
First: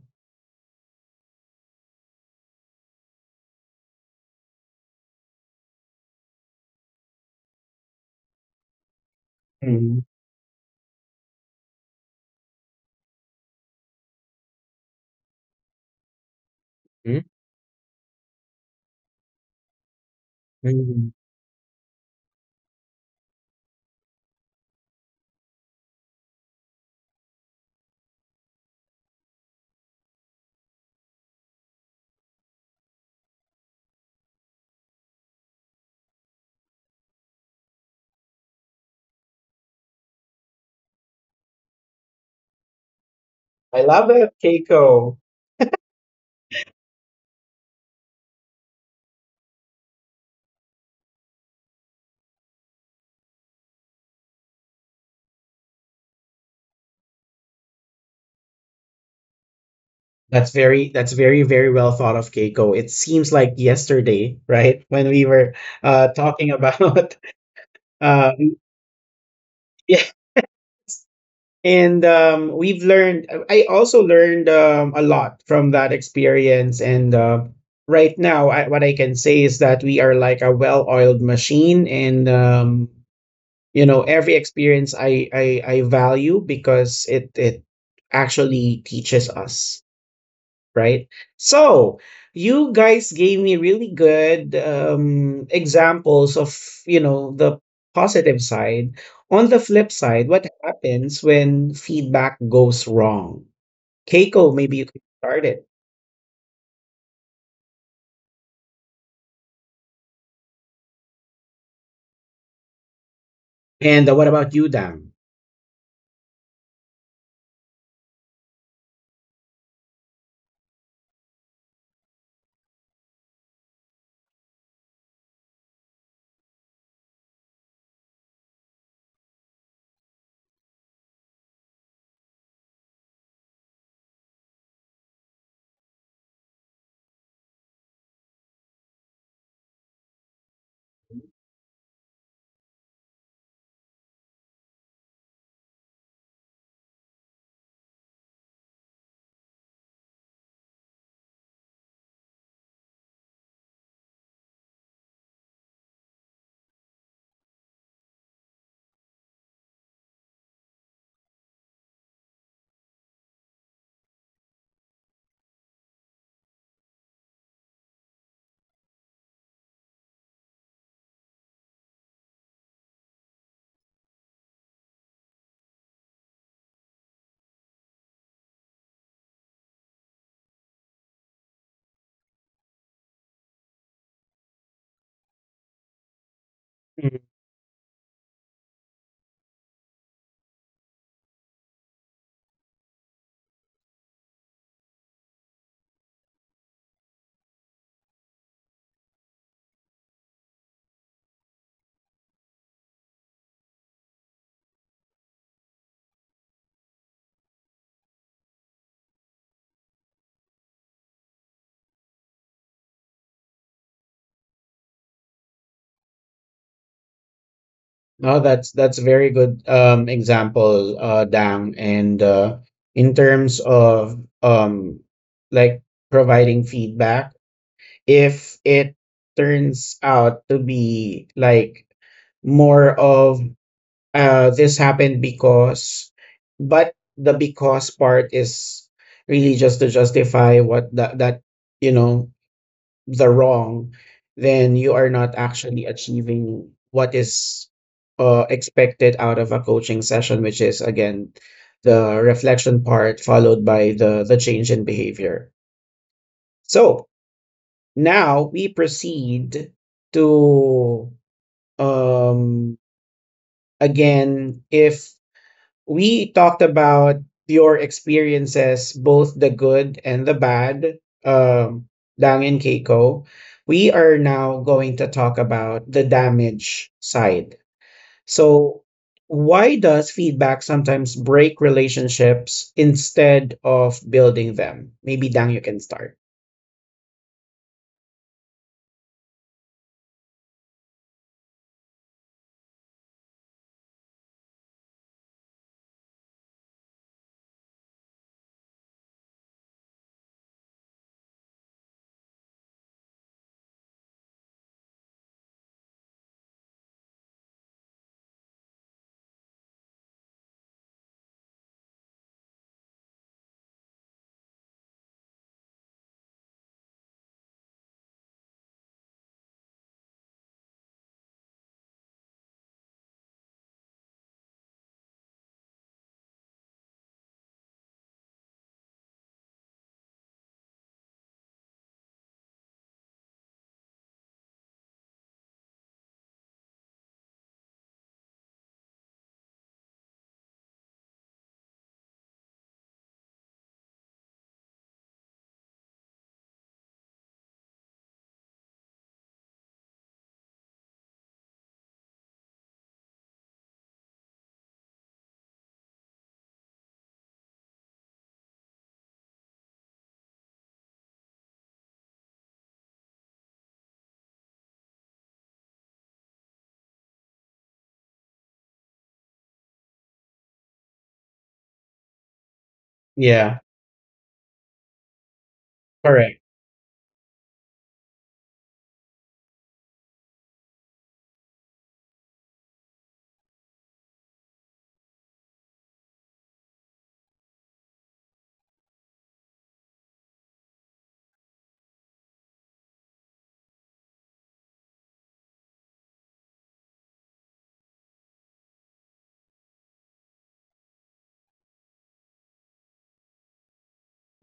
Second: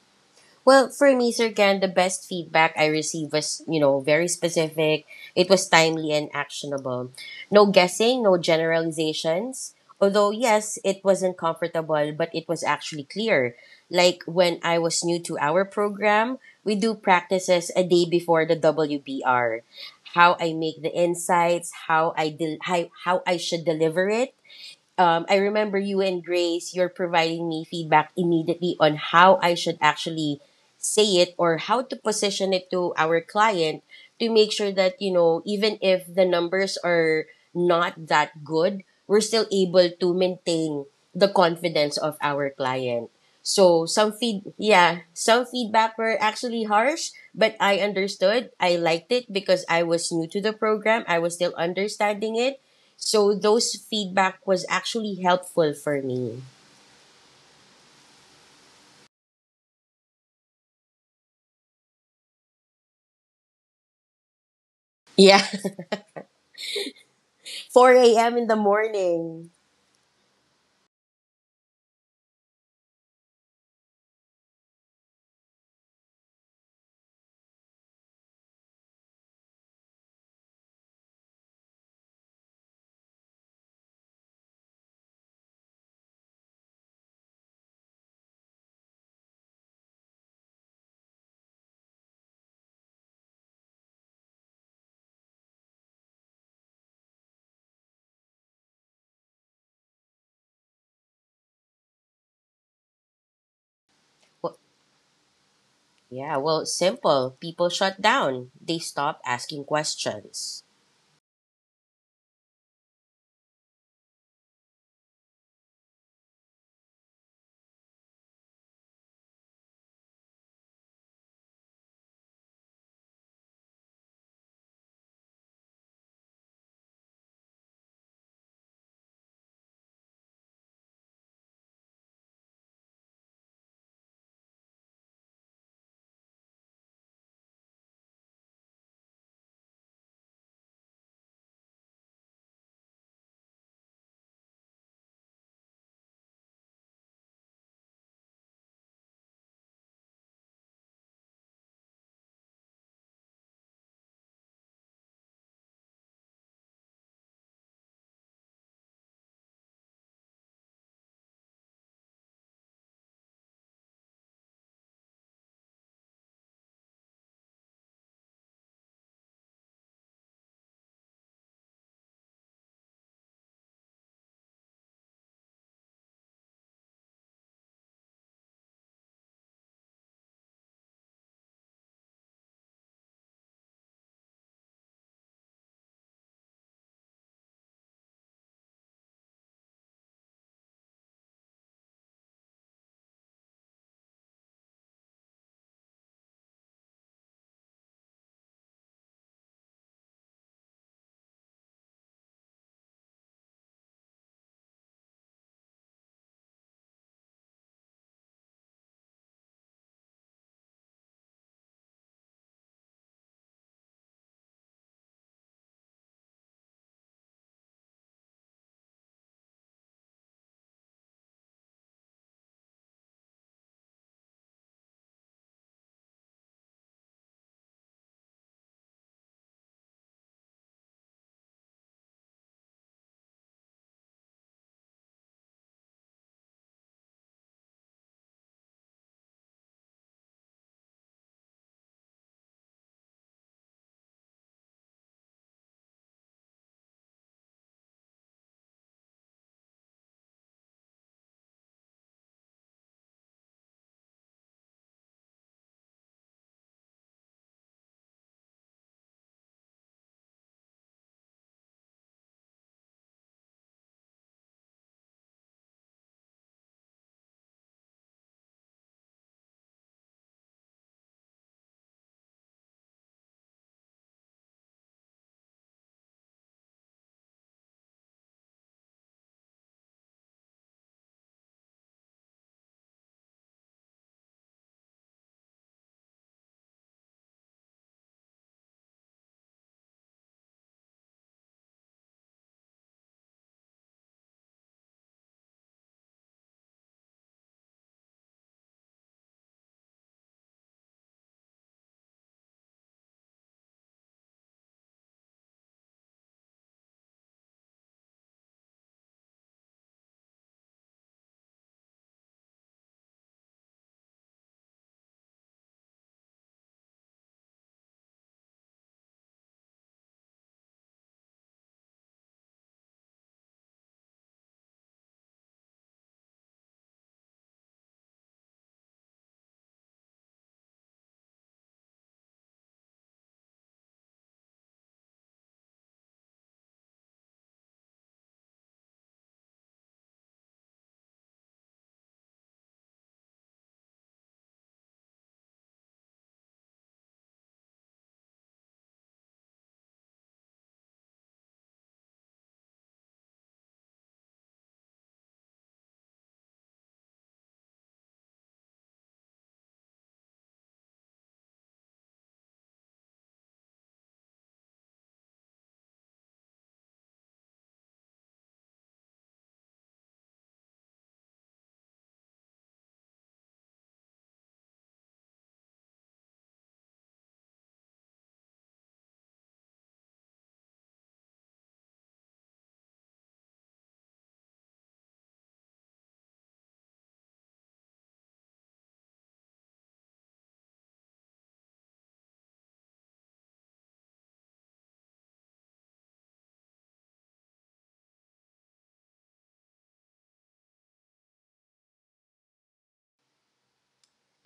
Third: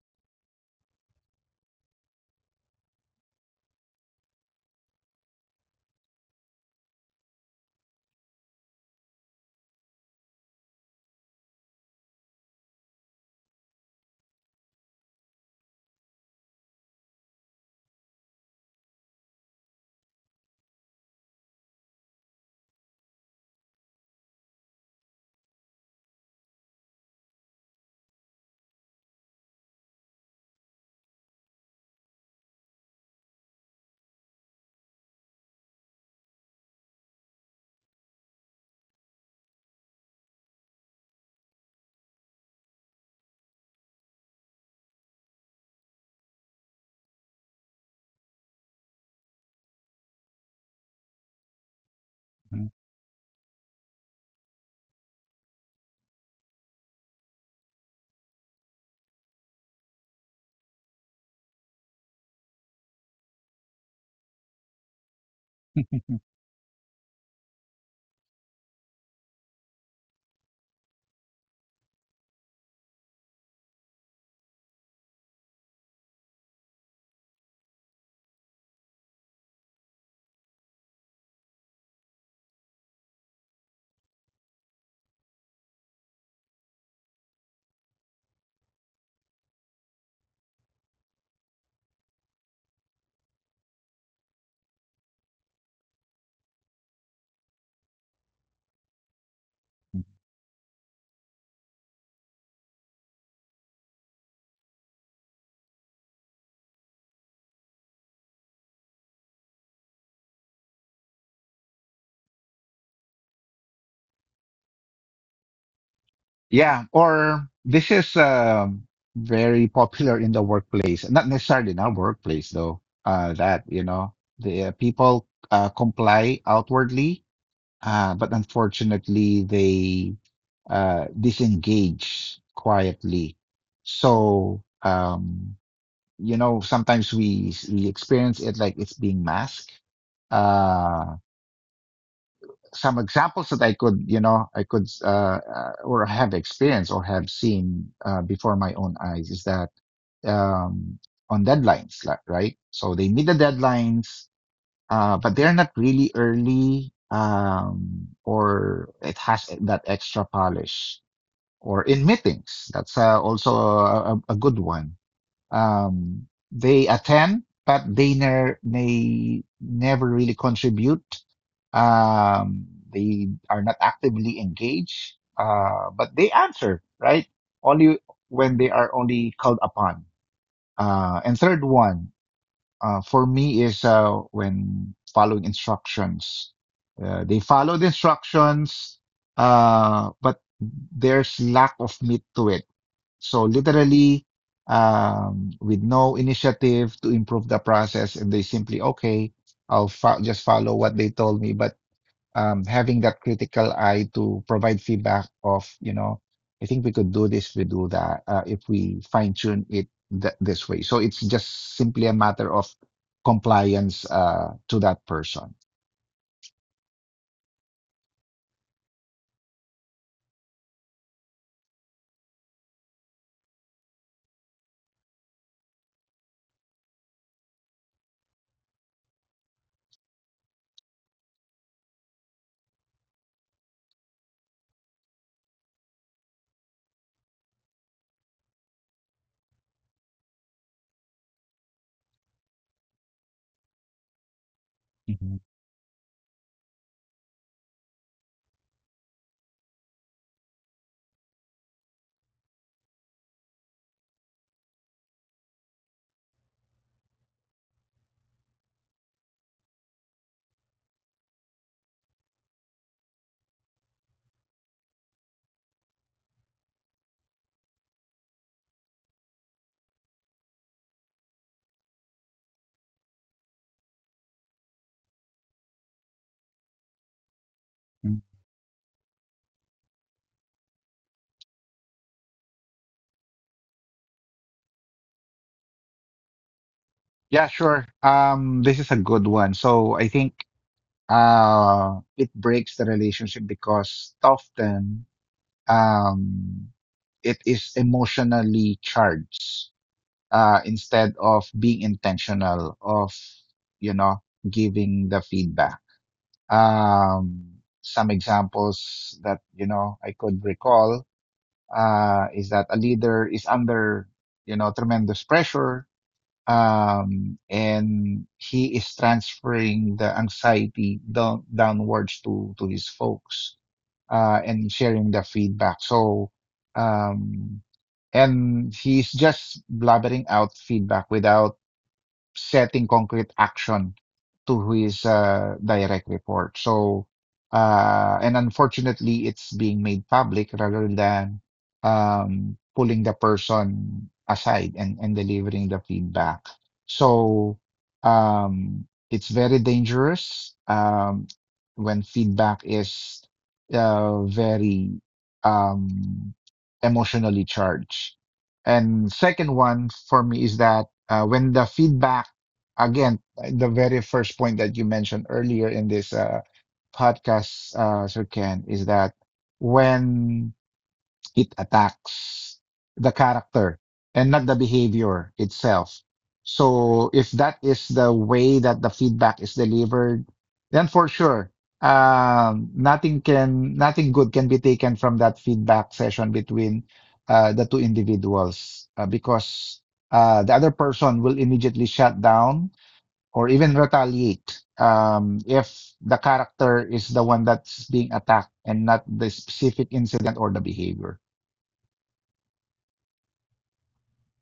Speaker 3: Well, for me, Sir Gan, the best feedback I received was, you know, very specific. It was timely and actionable. No guessing, no generalizations.
Speaker 1: Mhm.
Speaker 3: Although, yes, it wasn't comfortable, but it was actually clear. Like when I was new to our program, we do
Speaker 1: Mhm.
Speaker 3: practices a day before the WBR. How I make the
Speaker 1: Mhm.
Speaker 3: insights, how I should deliver it, I remember you and Grace, you're providing me feedback immediately on how I should actually say it or how to position it to our client to make sure that, you know, even if the numbers are not that good, we're still able to maintain the confidence of our client.
Speaker 1: I
Speaker 3: So
Speaker 1: love it, Keiko.
Speaker 3: yeah, some feedback were actually harsh, but I understood. I liked it because I was new to the program. I was still understanding it. So those feedback was actually helpful for me.
Speaker 1: That's very very well thought of, Keiko. It seems like yesterday, right, when we
Speaker 3: Yeah.
Speaker 1: were
Speaker 2: Mhm.
Speaker 1: talking about
Speaker 3: 4
Speaker 1: uh,
Speaker 3: a.m. in the morning.
Speaker 1: yeah, and we've learned. I also learned a lot from that experience, and right now, what I can say is that we are like a well-oiled machine, and you know, every experience I value because it actually teaches us, right? So you guys gave me really good examples of you know the positive side. On the flip side, what happens when feedback goes wrong? Keiko,
Speaker 3: Well,
Speaker 1: maybe you could start it.
Speaker 3: yeah, well, simple. People shut down. They stopped asking questions.
Speaker 1: And what about you, Dam?
Speaker 2: Yeah, or this is, very popular in the workplace, not necessarily in our workplace though. That the people comply outwardly, but unfortunately they disengage quietly. So, sometimes we experience it like it's being masked. uh some examples that I could or have experienced or have seen, before my own eyes is that um on deadlines, like, right, so they meet the deadlines, but they're not really early, or it has that extra polish. Or in meetings, that's, also a good one. um, they attend, but they never really contribute. Um, they are not actively engaged, but they answer, right? Only when they are only called upon. And third one, for me is when following instructions.
Speaker 1: Mhm.
Speaker 2: They follow the instructions, but there's lack of meat to it. So literally, with no initiative to improve the process, and they simply, okay, I'll just follow what they told me. But, having that critical eye to provide feedback of, I think we could do this, we do that, if we fine tune it th this way. So it's just simply a matter of compliance, to that person.
Speaker 1: No, that's a very good example, Dam. And in terms of um, like providing feedback, if it turns out to be like more of uh, this happened because, but the because part is really just to justify what that you know the wrong, then you are not
Speaker 2: Mhm.
Speaker 1: actually achieving what is uh, expected out of a coaching session, which is again the reflection part followed by the change in behavior. So now we proceed to um, again, if we talked about your experiences, both the good and the bad, Dang and Keiko, we are now going to talk about the damage side.
Speaker 2: Mm.
Speaker 1: So why does feedback sometimes break relationships instead of building them? Maybe Dang, you can start.
Speaker 2: Yeah, sure. This is a good one. So I think, it breaks the relationship because often, um, it is emotionally charged, instead of being intentional of you know giving the feedback. Um, some examples that I could recall, is that a leader is under tremendous pressure, and he is transferring the anxiety downwards to his folks, and sharing the feedback. So, um, and he's just blabbering out feedback without setting concrete action to his, direct report. And unfortunately, it's being made public rather than pulling the person aside and delivering the feedback. So, it's very dangerous when feedback is very um, emotionally charged. And second one for me is that when the feedback, again, the very first point that you mentioned earlier in this podcast, Sir Ken, is that when it attacks the
Speaker 1: Yeah,
Speaker 2: character and not the behavior itself.
Speaker 1: correct.
Speaker 2: So if that is the way that the feedback is delivered, then for sure, nothing good can be taken from that feedback session between the two individuals, because the other person will immediately shut down or even retaliate if the character is the one that's being attacked and not the specific incident or the behavior.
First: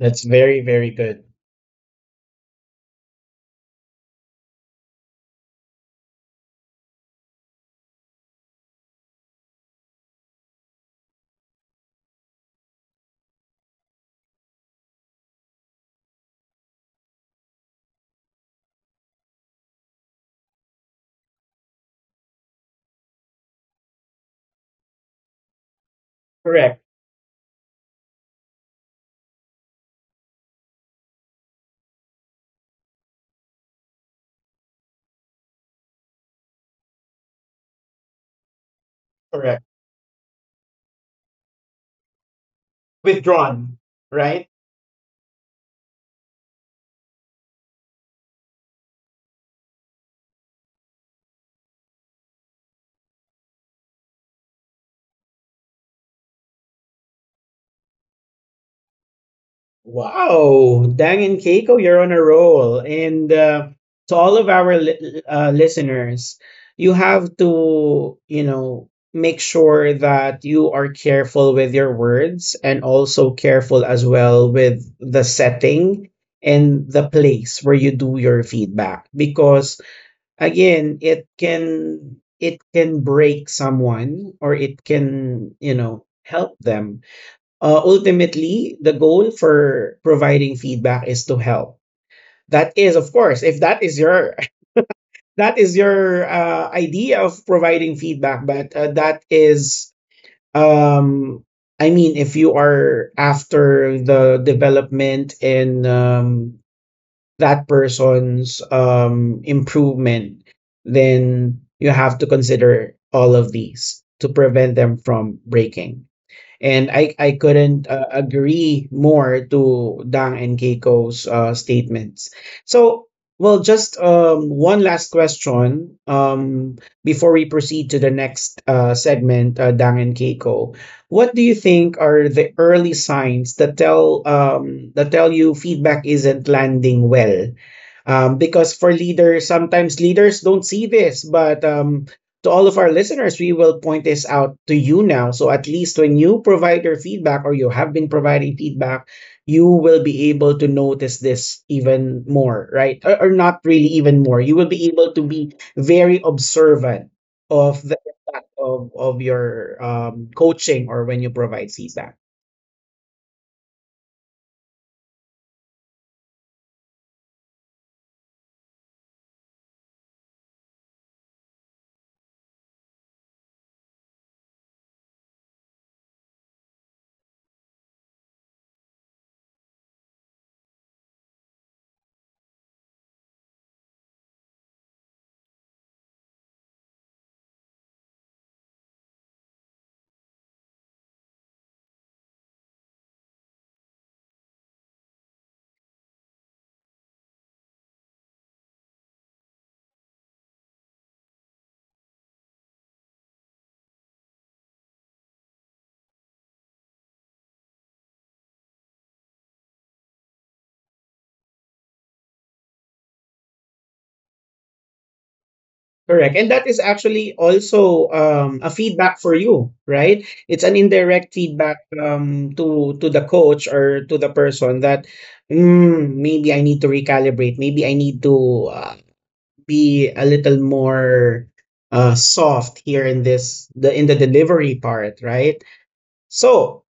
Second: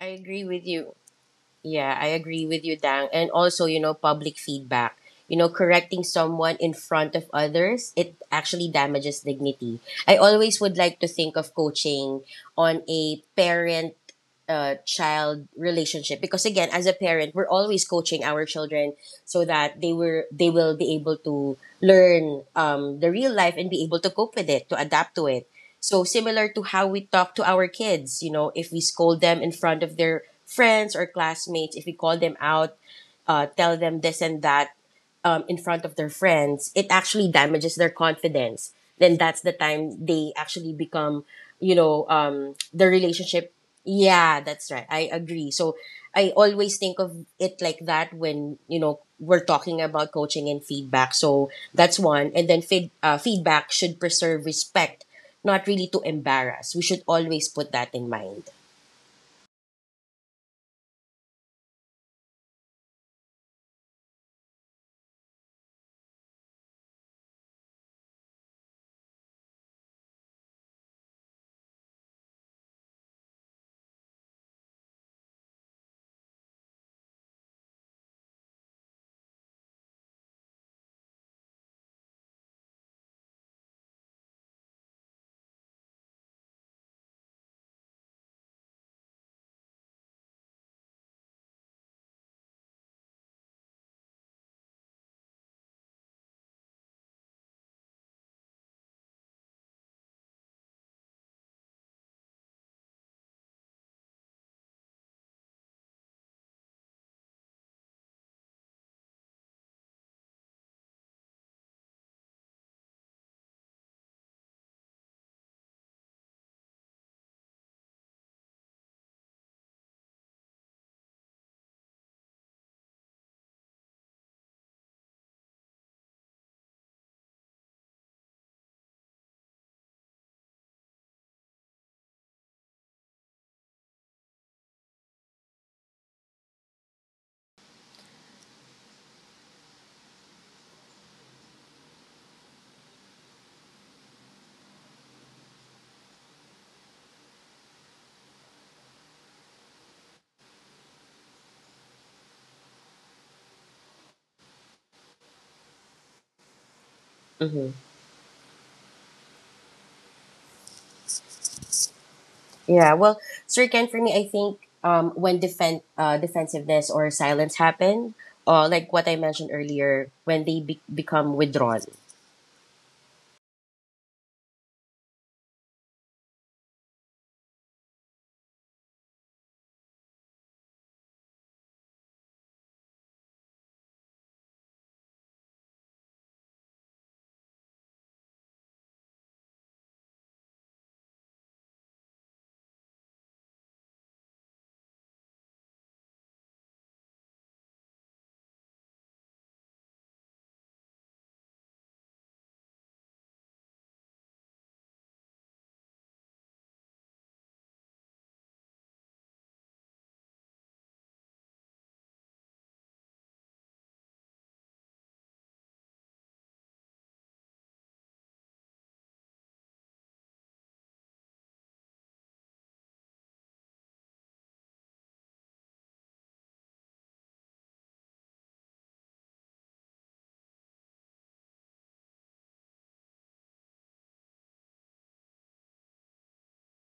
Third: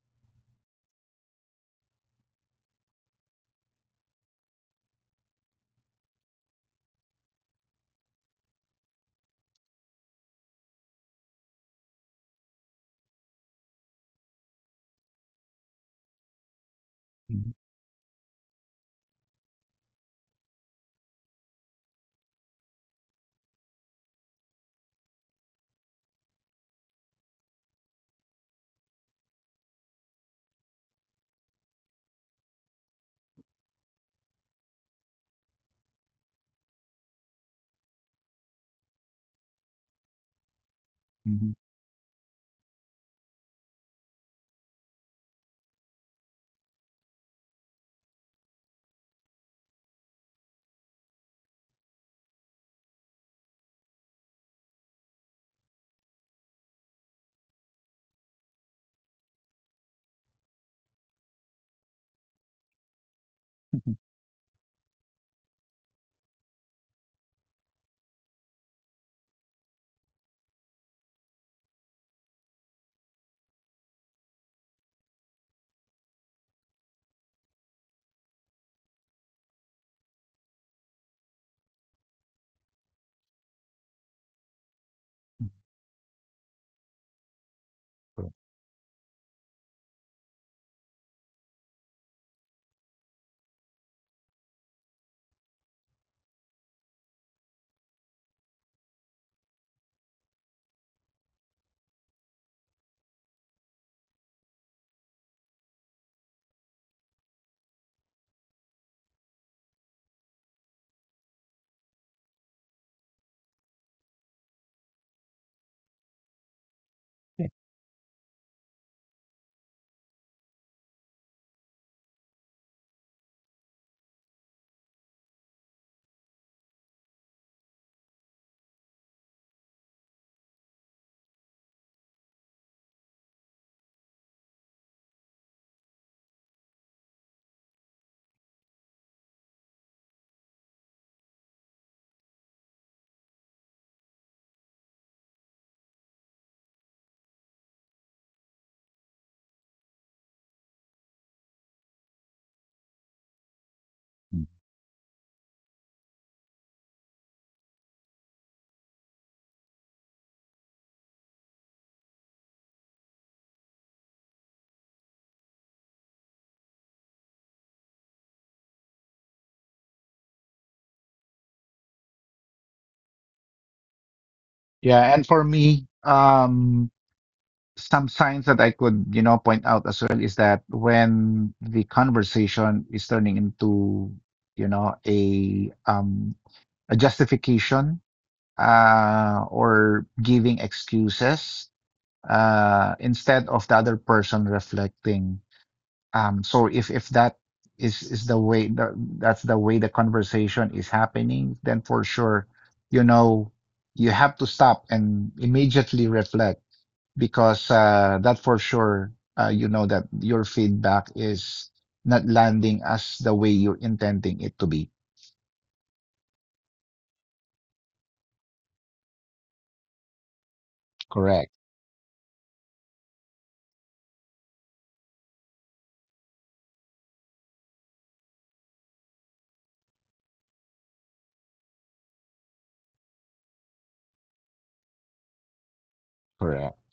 Speaker 3: I agree
Speaker 1: very,
Speaker 3: with
Speaker 1: very
Speaker 3: you.
Speaker 1: good.
Speaker 3: Yeah, I agree with you, Dang. And also, you know, public feedback. You know, correcting someone in front of others, it actually damages dignity. I always would like to think of coaching on a parent child relationship, because again, as a parent, we're
Speaker 2: Mhm,
Speaker 3: always coaching our children so that they will be able to learn the real life and be able to cope with it, to adapt to it. So similar to
Speaker 1: Correct,
Speaker 3: how we talk to our kids, you know, if we scold them in front of their friends or classmates, if we call them out, tell them this and that in front of their friends, it actually damages their confidence. Then that's the
Speaker 1: correct.
Speaker 3: time they actually become,
Speaker 2: mhm.
Speaker 3: you know, the relationship.
Speaker 1: Withdrawn,
Speaker 3: Yeah,
Speaker 1: right?
Speaker 3: that's right. I agree. So I always think of it like that when, you know, we're talking about coaching and feedback. So that's one. And then feedback should preserve respect, not really to embarrass. We should always put that in mind.
Speaker 1: Wow, Dang and Keiko, you're on a roll. And to all of our listeners, you have to, you know, make sure that you are careful with your words and also careful as well with the setting and the place where you do your feedback, because again, it can break someone, or it can, you know, help them ultimately, the goal for providing feedback is to help. That is, of course, if that is your that is your idea of providing feedback, but that is, um, I mean, if you are after the development in that person's improvement, then you have to consider all of these to prevent them from breaking. And I couldn't agree more to Dang and Keiko's statements. So, well, just one last question before we proceed to the next segment, Dang and Keiko. What do you think are the early signs that tell you feedback isn't landing well? Because for leaders, sometimes leaders don't see this, but to all of our listeners, we will point this out to you now. So at least when you provide your feedback, or you have been providing feedback, you will be able to notice this even more, right? Or not really even more.
Speaker 2: Mm.
Speaker 1: You will be able to be very observant
Speaker 3: Mhm.
Speaker 1: of the that of your coaching, or when you provide CSAC?
Speaker 3: Yeah, well, Srikan, for me, I think when defensiveness or silence happen, like what I mentioned earlier, when they become withdrawn.
Speaker 2: Yeah, and for me, some signs that I could, you know, point out as well is that when the conversation is turning into, you know, a a justification or giving excuses, instead of the other person reflecting. So if that is the way that's the way the conversation is happening, then for sure, you know, you have to stop and immediately reflect because that for sure, you know that your feedback is not landing as the way you're intending it to be.
Speaker 1: Correct. And that is actually also a feedback for you, right? It's an indirect
Speaker 2: Correct.
Speaker 1: feedback to the coach or to the person that mm, maybe I need to recalibrate. Maybe I need to uh, be a little more soft here in this the in the delivery part, right?
Speaker 2: Correct.
Speaker 1: So,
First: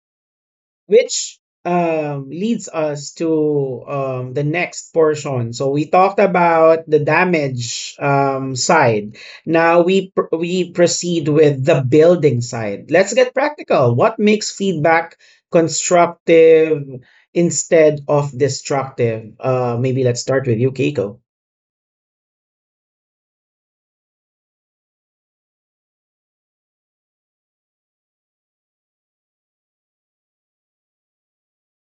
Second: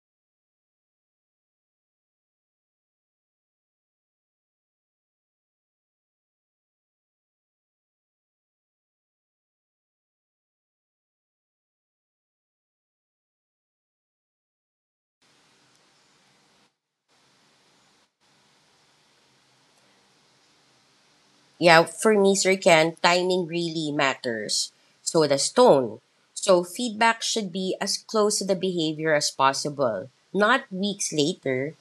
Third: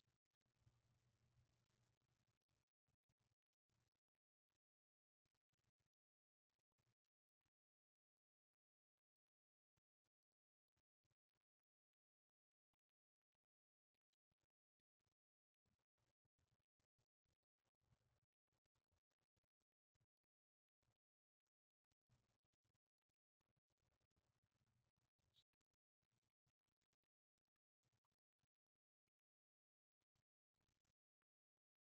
Speaker 1: which leads us to the next portion. So we talked about the damage side. Now we we proceed with the building side. Let's get practical. What makes feedback constructive instead of destructive? Maybe let's start with you, Keiko.
Speaker 3: Yeah, for me, Srikan, timing really matters. So does tone. So feedback should be as close to the behavior as possible, not weeks later,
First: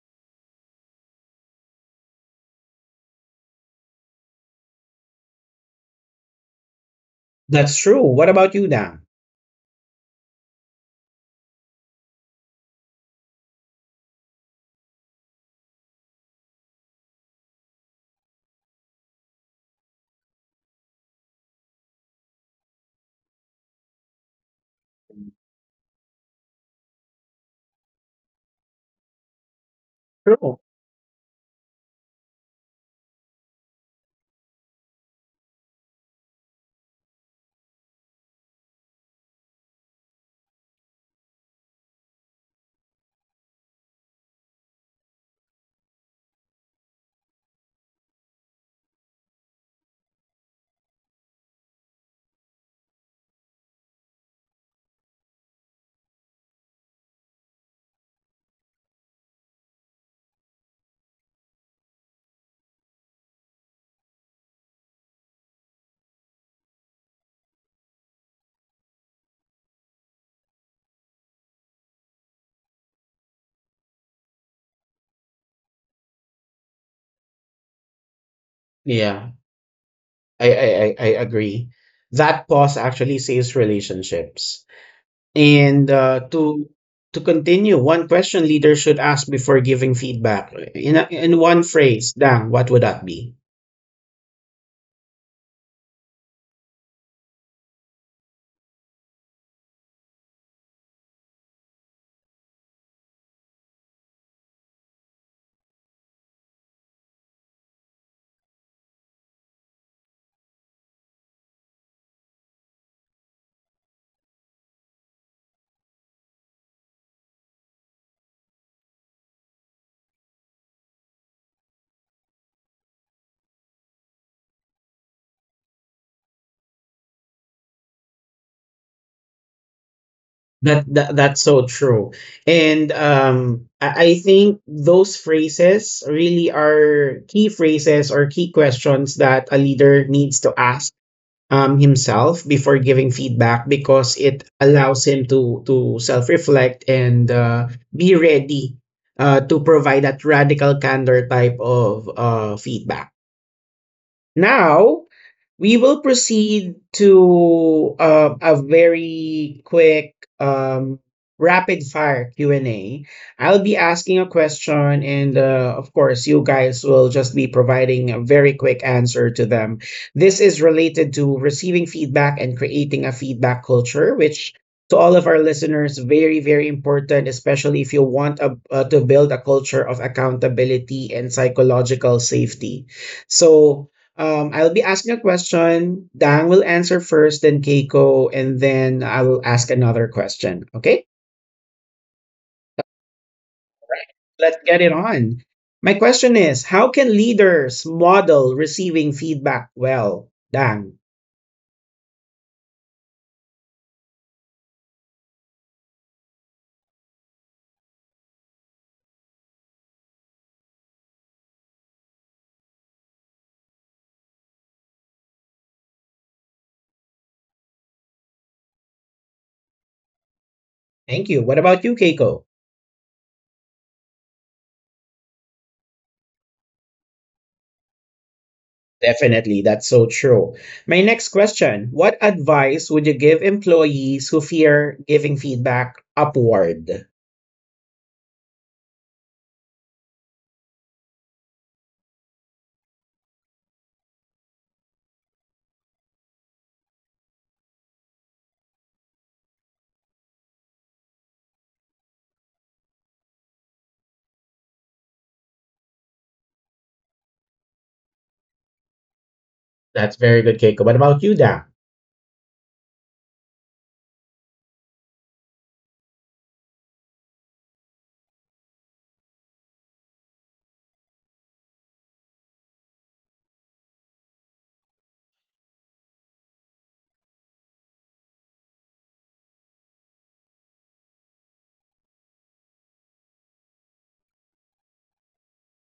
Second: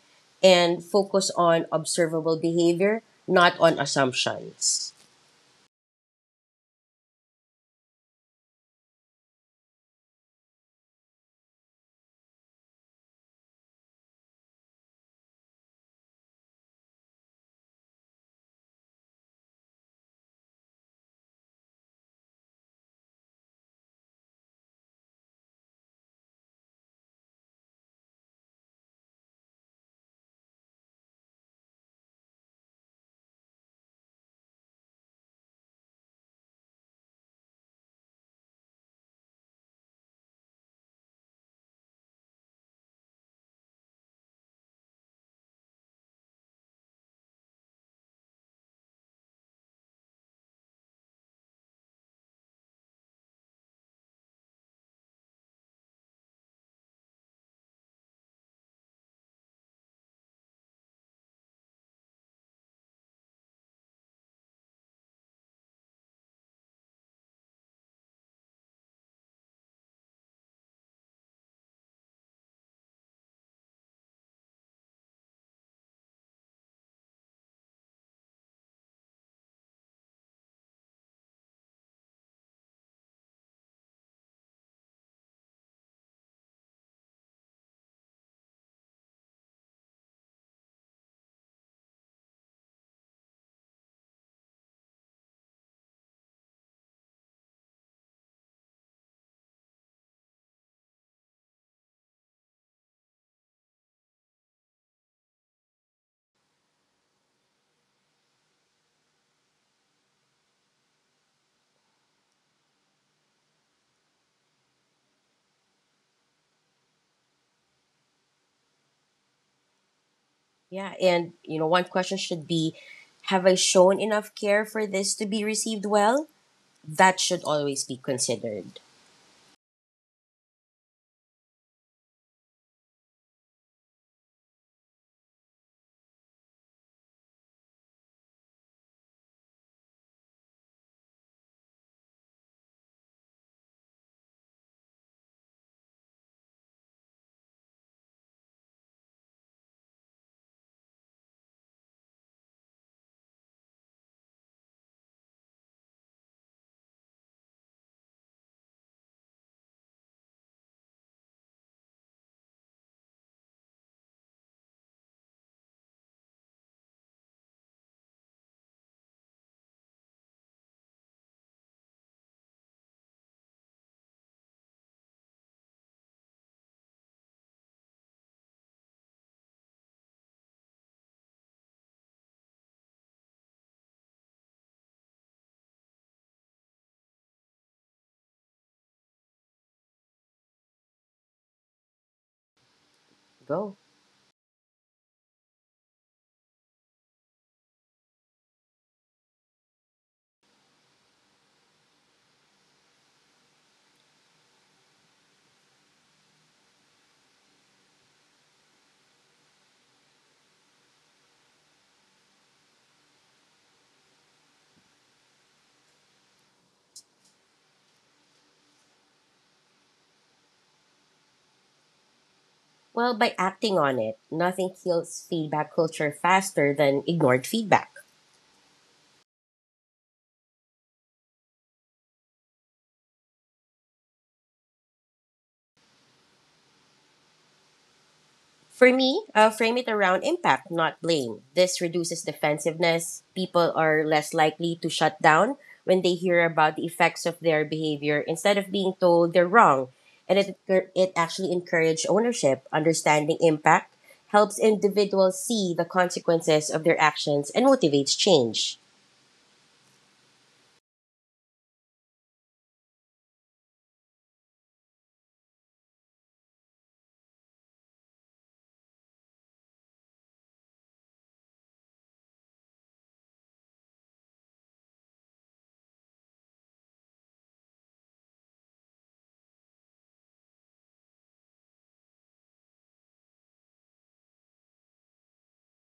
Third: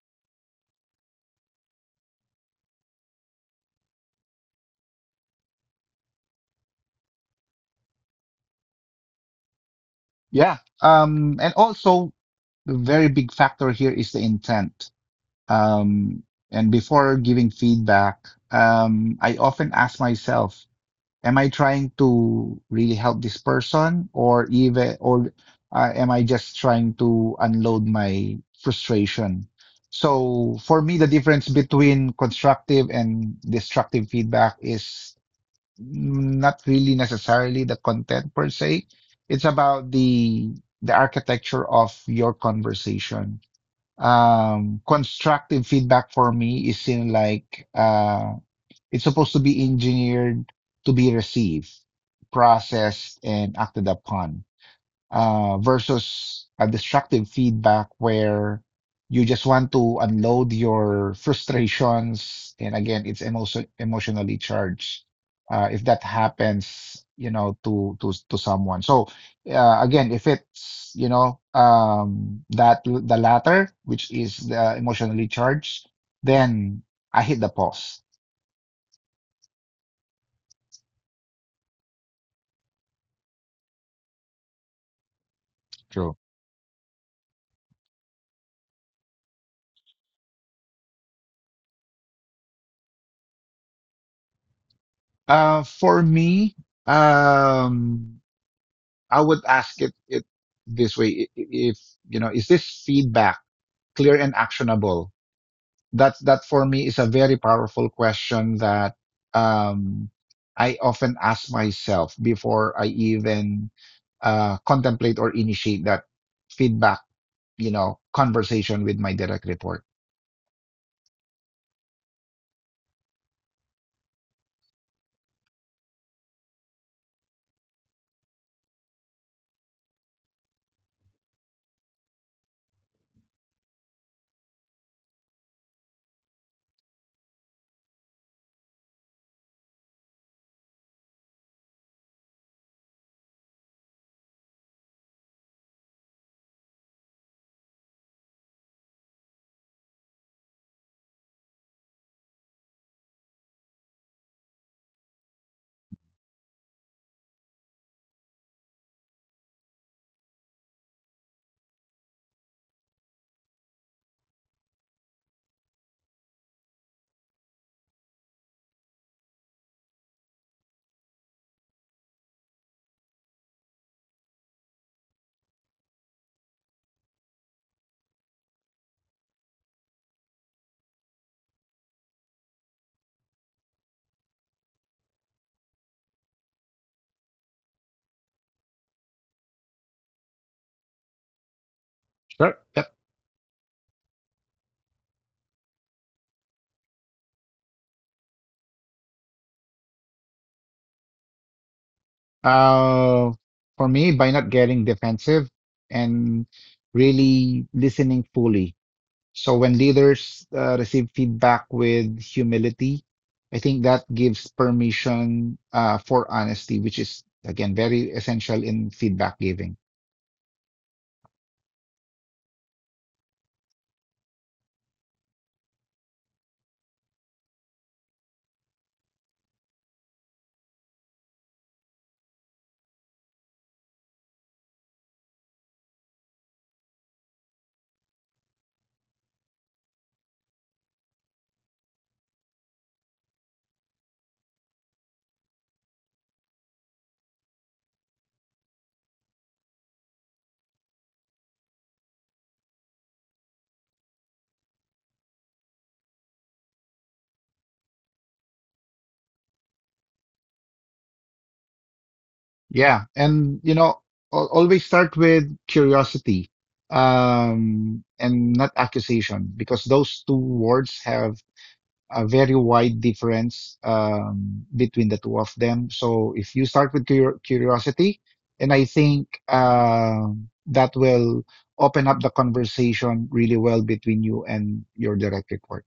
Speaker 3: and focus on observable behavior, not on assumptions.
Speaker 1: That's true. What about you, Dan?
Speaker 2: Yeah. And also, the very big factor here is the intent. Um, and before giving feedback, I often ask myself, am I trying to really help this person or am I just trying to unload my frustration? So
Speaker 1: True.
Speaker 2: for me, the difference between constructive and destructive feedback is not really necessarily the content per se. It's about the architecture of your conversation. Constructive feedback for me is in like it's supposed to be engineered to be received, processed, and acted upon, versus a destructive feedback where you just want to unload your frustrations. And again, it's emotionally charged. If that happens, you know, to someone. So again, if it's, you know, that the latter, which is the emotionally charged, then I hit the pause.
Speaker 1: Yeah, I agree. That pause actually saves relationships. And
Speaker 2: True.
Speaker 1: to continue, one question leaders should ask before giving feedback in a, in one phrase. Dang, what would that be?
Speaker 2: For me, um, I would ask it this way: if you know, is this feedback clear and actionable? That for me is a very powerful question that um, I often ask myself before I even contemplate or initiate that feedback, you know, conversation with my direct report.
Speaker 3: Yeah, and you know, one question should be, have I shown enough care for this to be received well? That should always be considered.
Speaker 1: That, that's so true. And I think those phrases really are key phrases or key questions that a leader needs to ask himself before giving feedback, because it allows him to self-reflect and be ready to provide that radical candor type of feedback. Now, we will proceed to a very quick rapid fire Q and A. Will be asking a question, and of course you guys will just be providing a very quick answer to them. This is related to receiving feedback and creating a feedback culture, which to all of our listeners very very important, especially if you want to build a culture of accountability and psychological safety. So I'll be asking a question. Dang will answer first, then Keiko, and then I will ask another question. Okay,
Speaker 2: Sure. Yep.
Speaker 3: Go.
Speaker 1: let's get it on. My question is: how can leaders model receiving feedback well? Dang.
Speaker 2: Uh, for me, by not getting defensive and really listening fully. So when leaders receive feedback with humility, I think that gives permission for honesty, which is again very essential in feedback giving.
Speaker 1: Thank you. What about you, Keiko?
Speaker 3: Well, by acting on it, nothing kills feedback culture faster than ignored feedback.
Speaker 1: Definitely, that's so true. My next question: what advice would you give employees who fear giving feedback upward?
Speaker 3: For me, frame it around impact, not blame. This reduces defensiveness. People are less likely to shut down when they hear about the effects of their behavior instead of being told they're wrong. And it actually encourages ownership. Understanding impact helps individuals see the consequences of their actions and motivates change.
Speaker 1: That's very good, Keiko. What about you, Dang?
Speaker 2: Yeah, and you know, always start with curiosity, and not accusation, because those two words have a very wide difference between the two of them. So if you start with curiosity, and I think that will open up the conversation really well between you and your direct report.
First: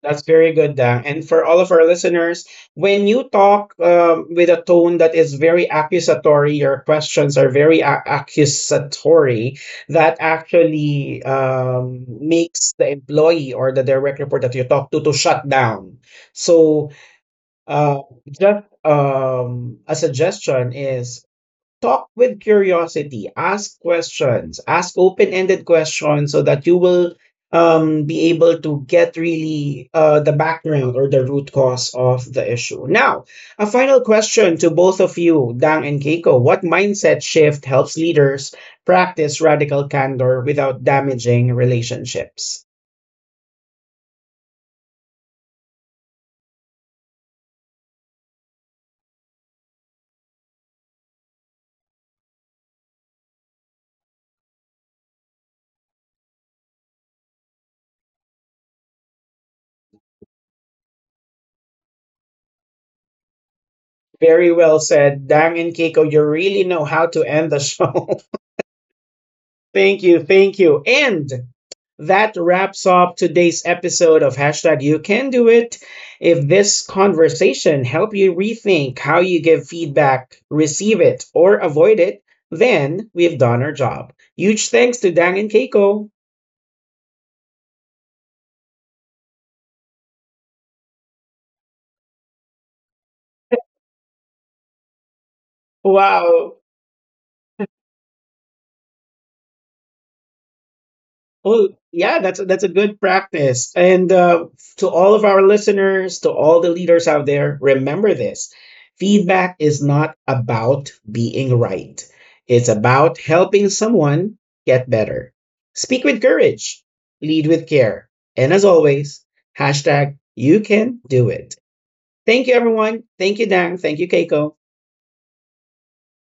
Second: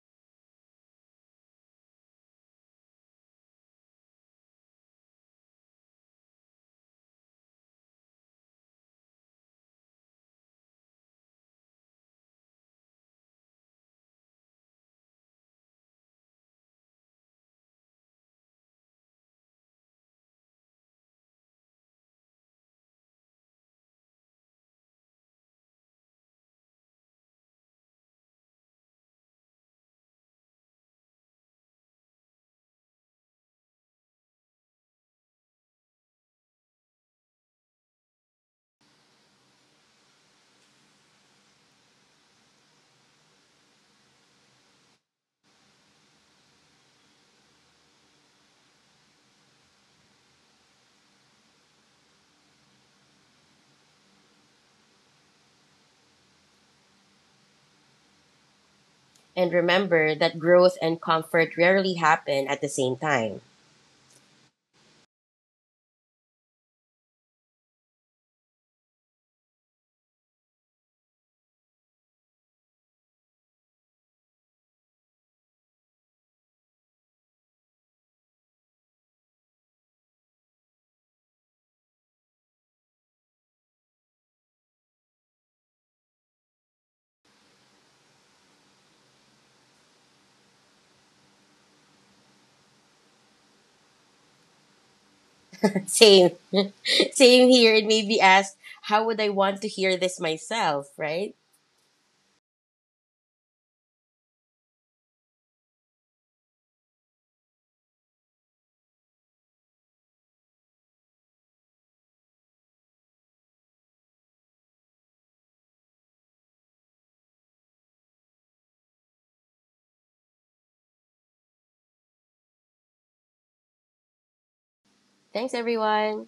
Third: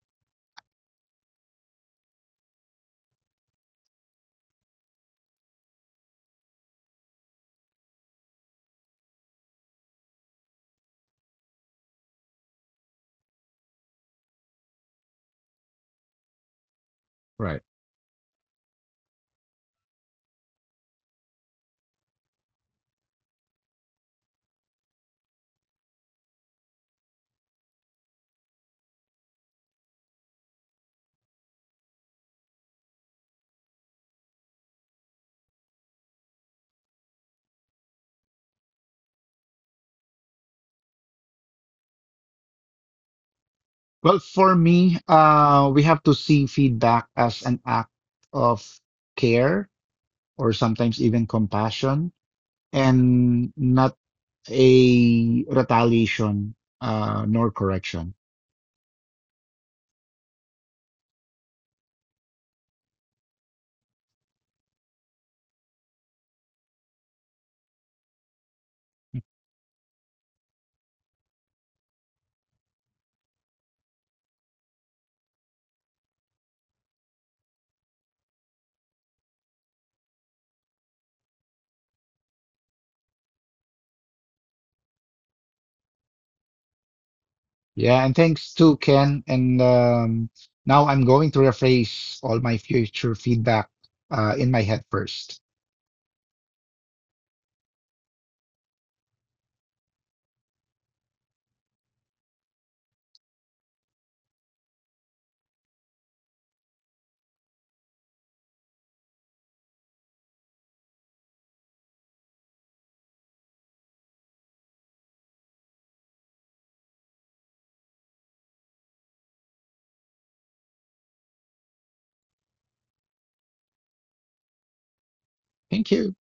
Speaker 1: That's very good, Dan. And for all of our listeners, when you talk with a tone that is very accusatory, your questions are very accusatory, that actually makes the employee or the direct report that you talk to shut down. So, just a suggestion is talk with curiosity, ask questions, ask open ended questions so that you will be able to get really the background or the root cause of the issue. Now, a final question to both of you, Dang and Keiko. What mindset shift helps leaders practice radical candor without damaging relationships?
Speaker 2: Well, for me, we have to see feedback as an act of care or sometimes even compassion, and not a retaliation, nor correction.
Speaker 3: And remember that growth and comfort rarely happen at the same time.
Speaker 1: Very well said, Dang and Keiko. You really know how to end the show. Thank you. Thank you. And that wraps up today's episode of hashtag you can do it. If this conversation helped you rethink how you give feedback, receive it, or avoid it, then we've done our job. Huge thanks to Dang and Keiko.
Speaker 2: Yeah, and thanks to Ken. And now I'm going to rephrase all my future feedback in my head first.
Speaker 3: Same,
Speaker 1: Wow.
Speaker 3: same here. It may be asked, how would I want to hear this myself, right?
Speaker 1: Well, yeah, that's a good practice. And to all of our listeners, to all the leaders out there, remember this: feedback is not about being right. It's about helping someone get better. Speak with courage, lead with care, and as always, hashtag you can do it. Thank you, everyone. Thank you, Dan. Thank you, Keiko.
Speaker 3: Thanks,
Speaker 2: Thank you.
Speaker 3: everyone.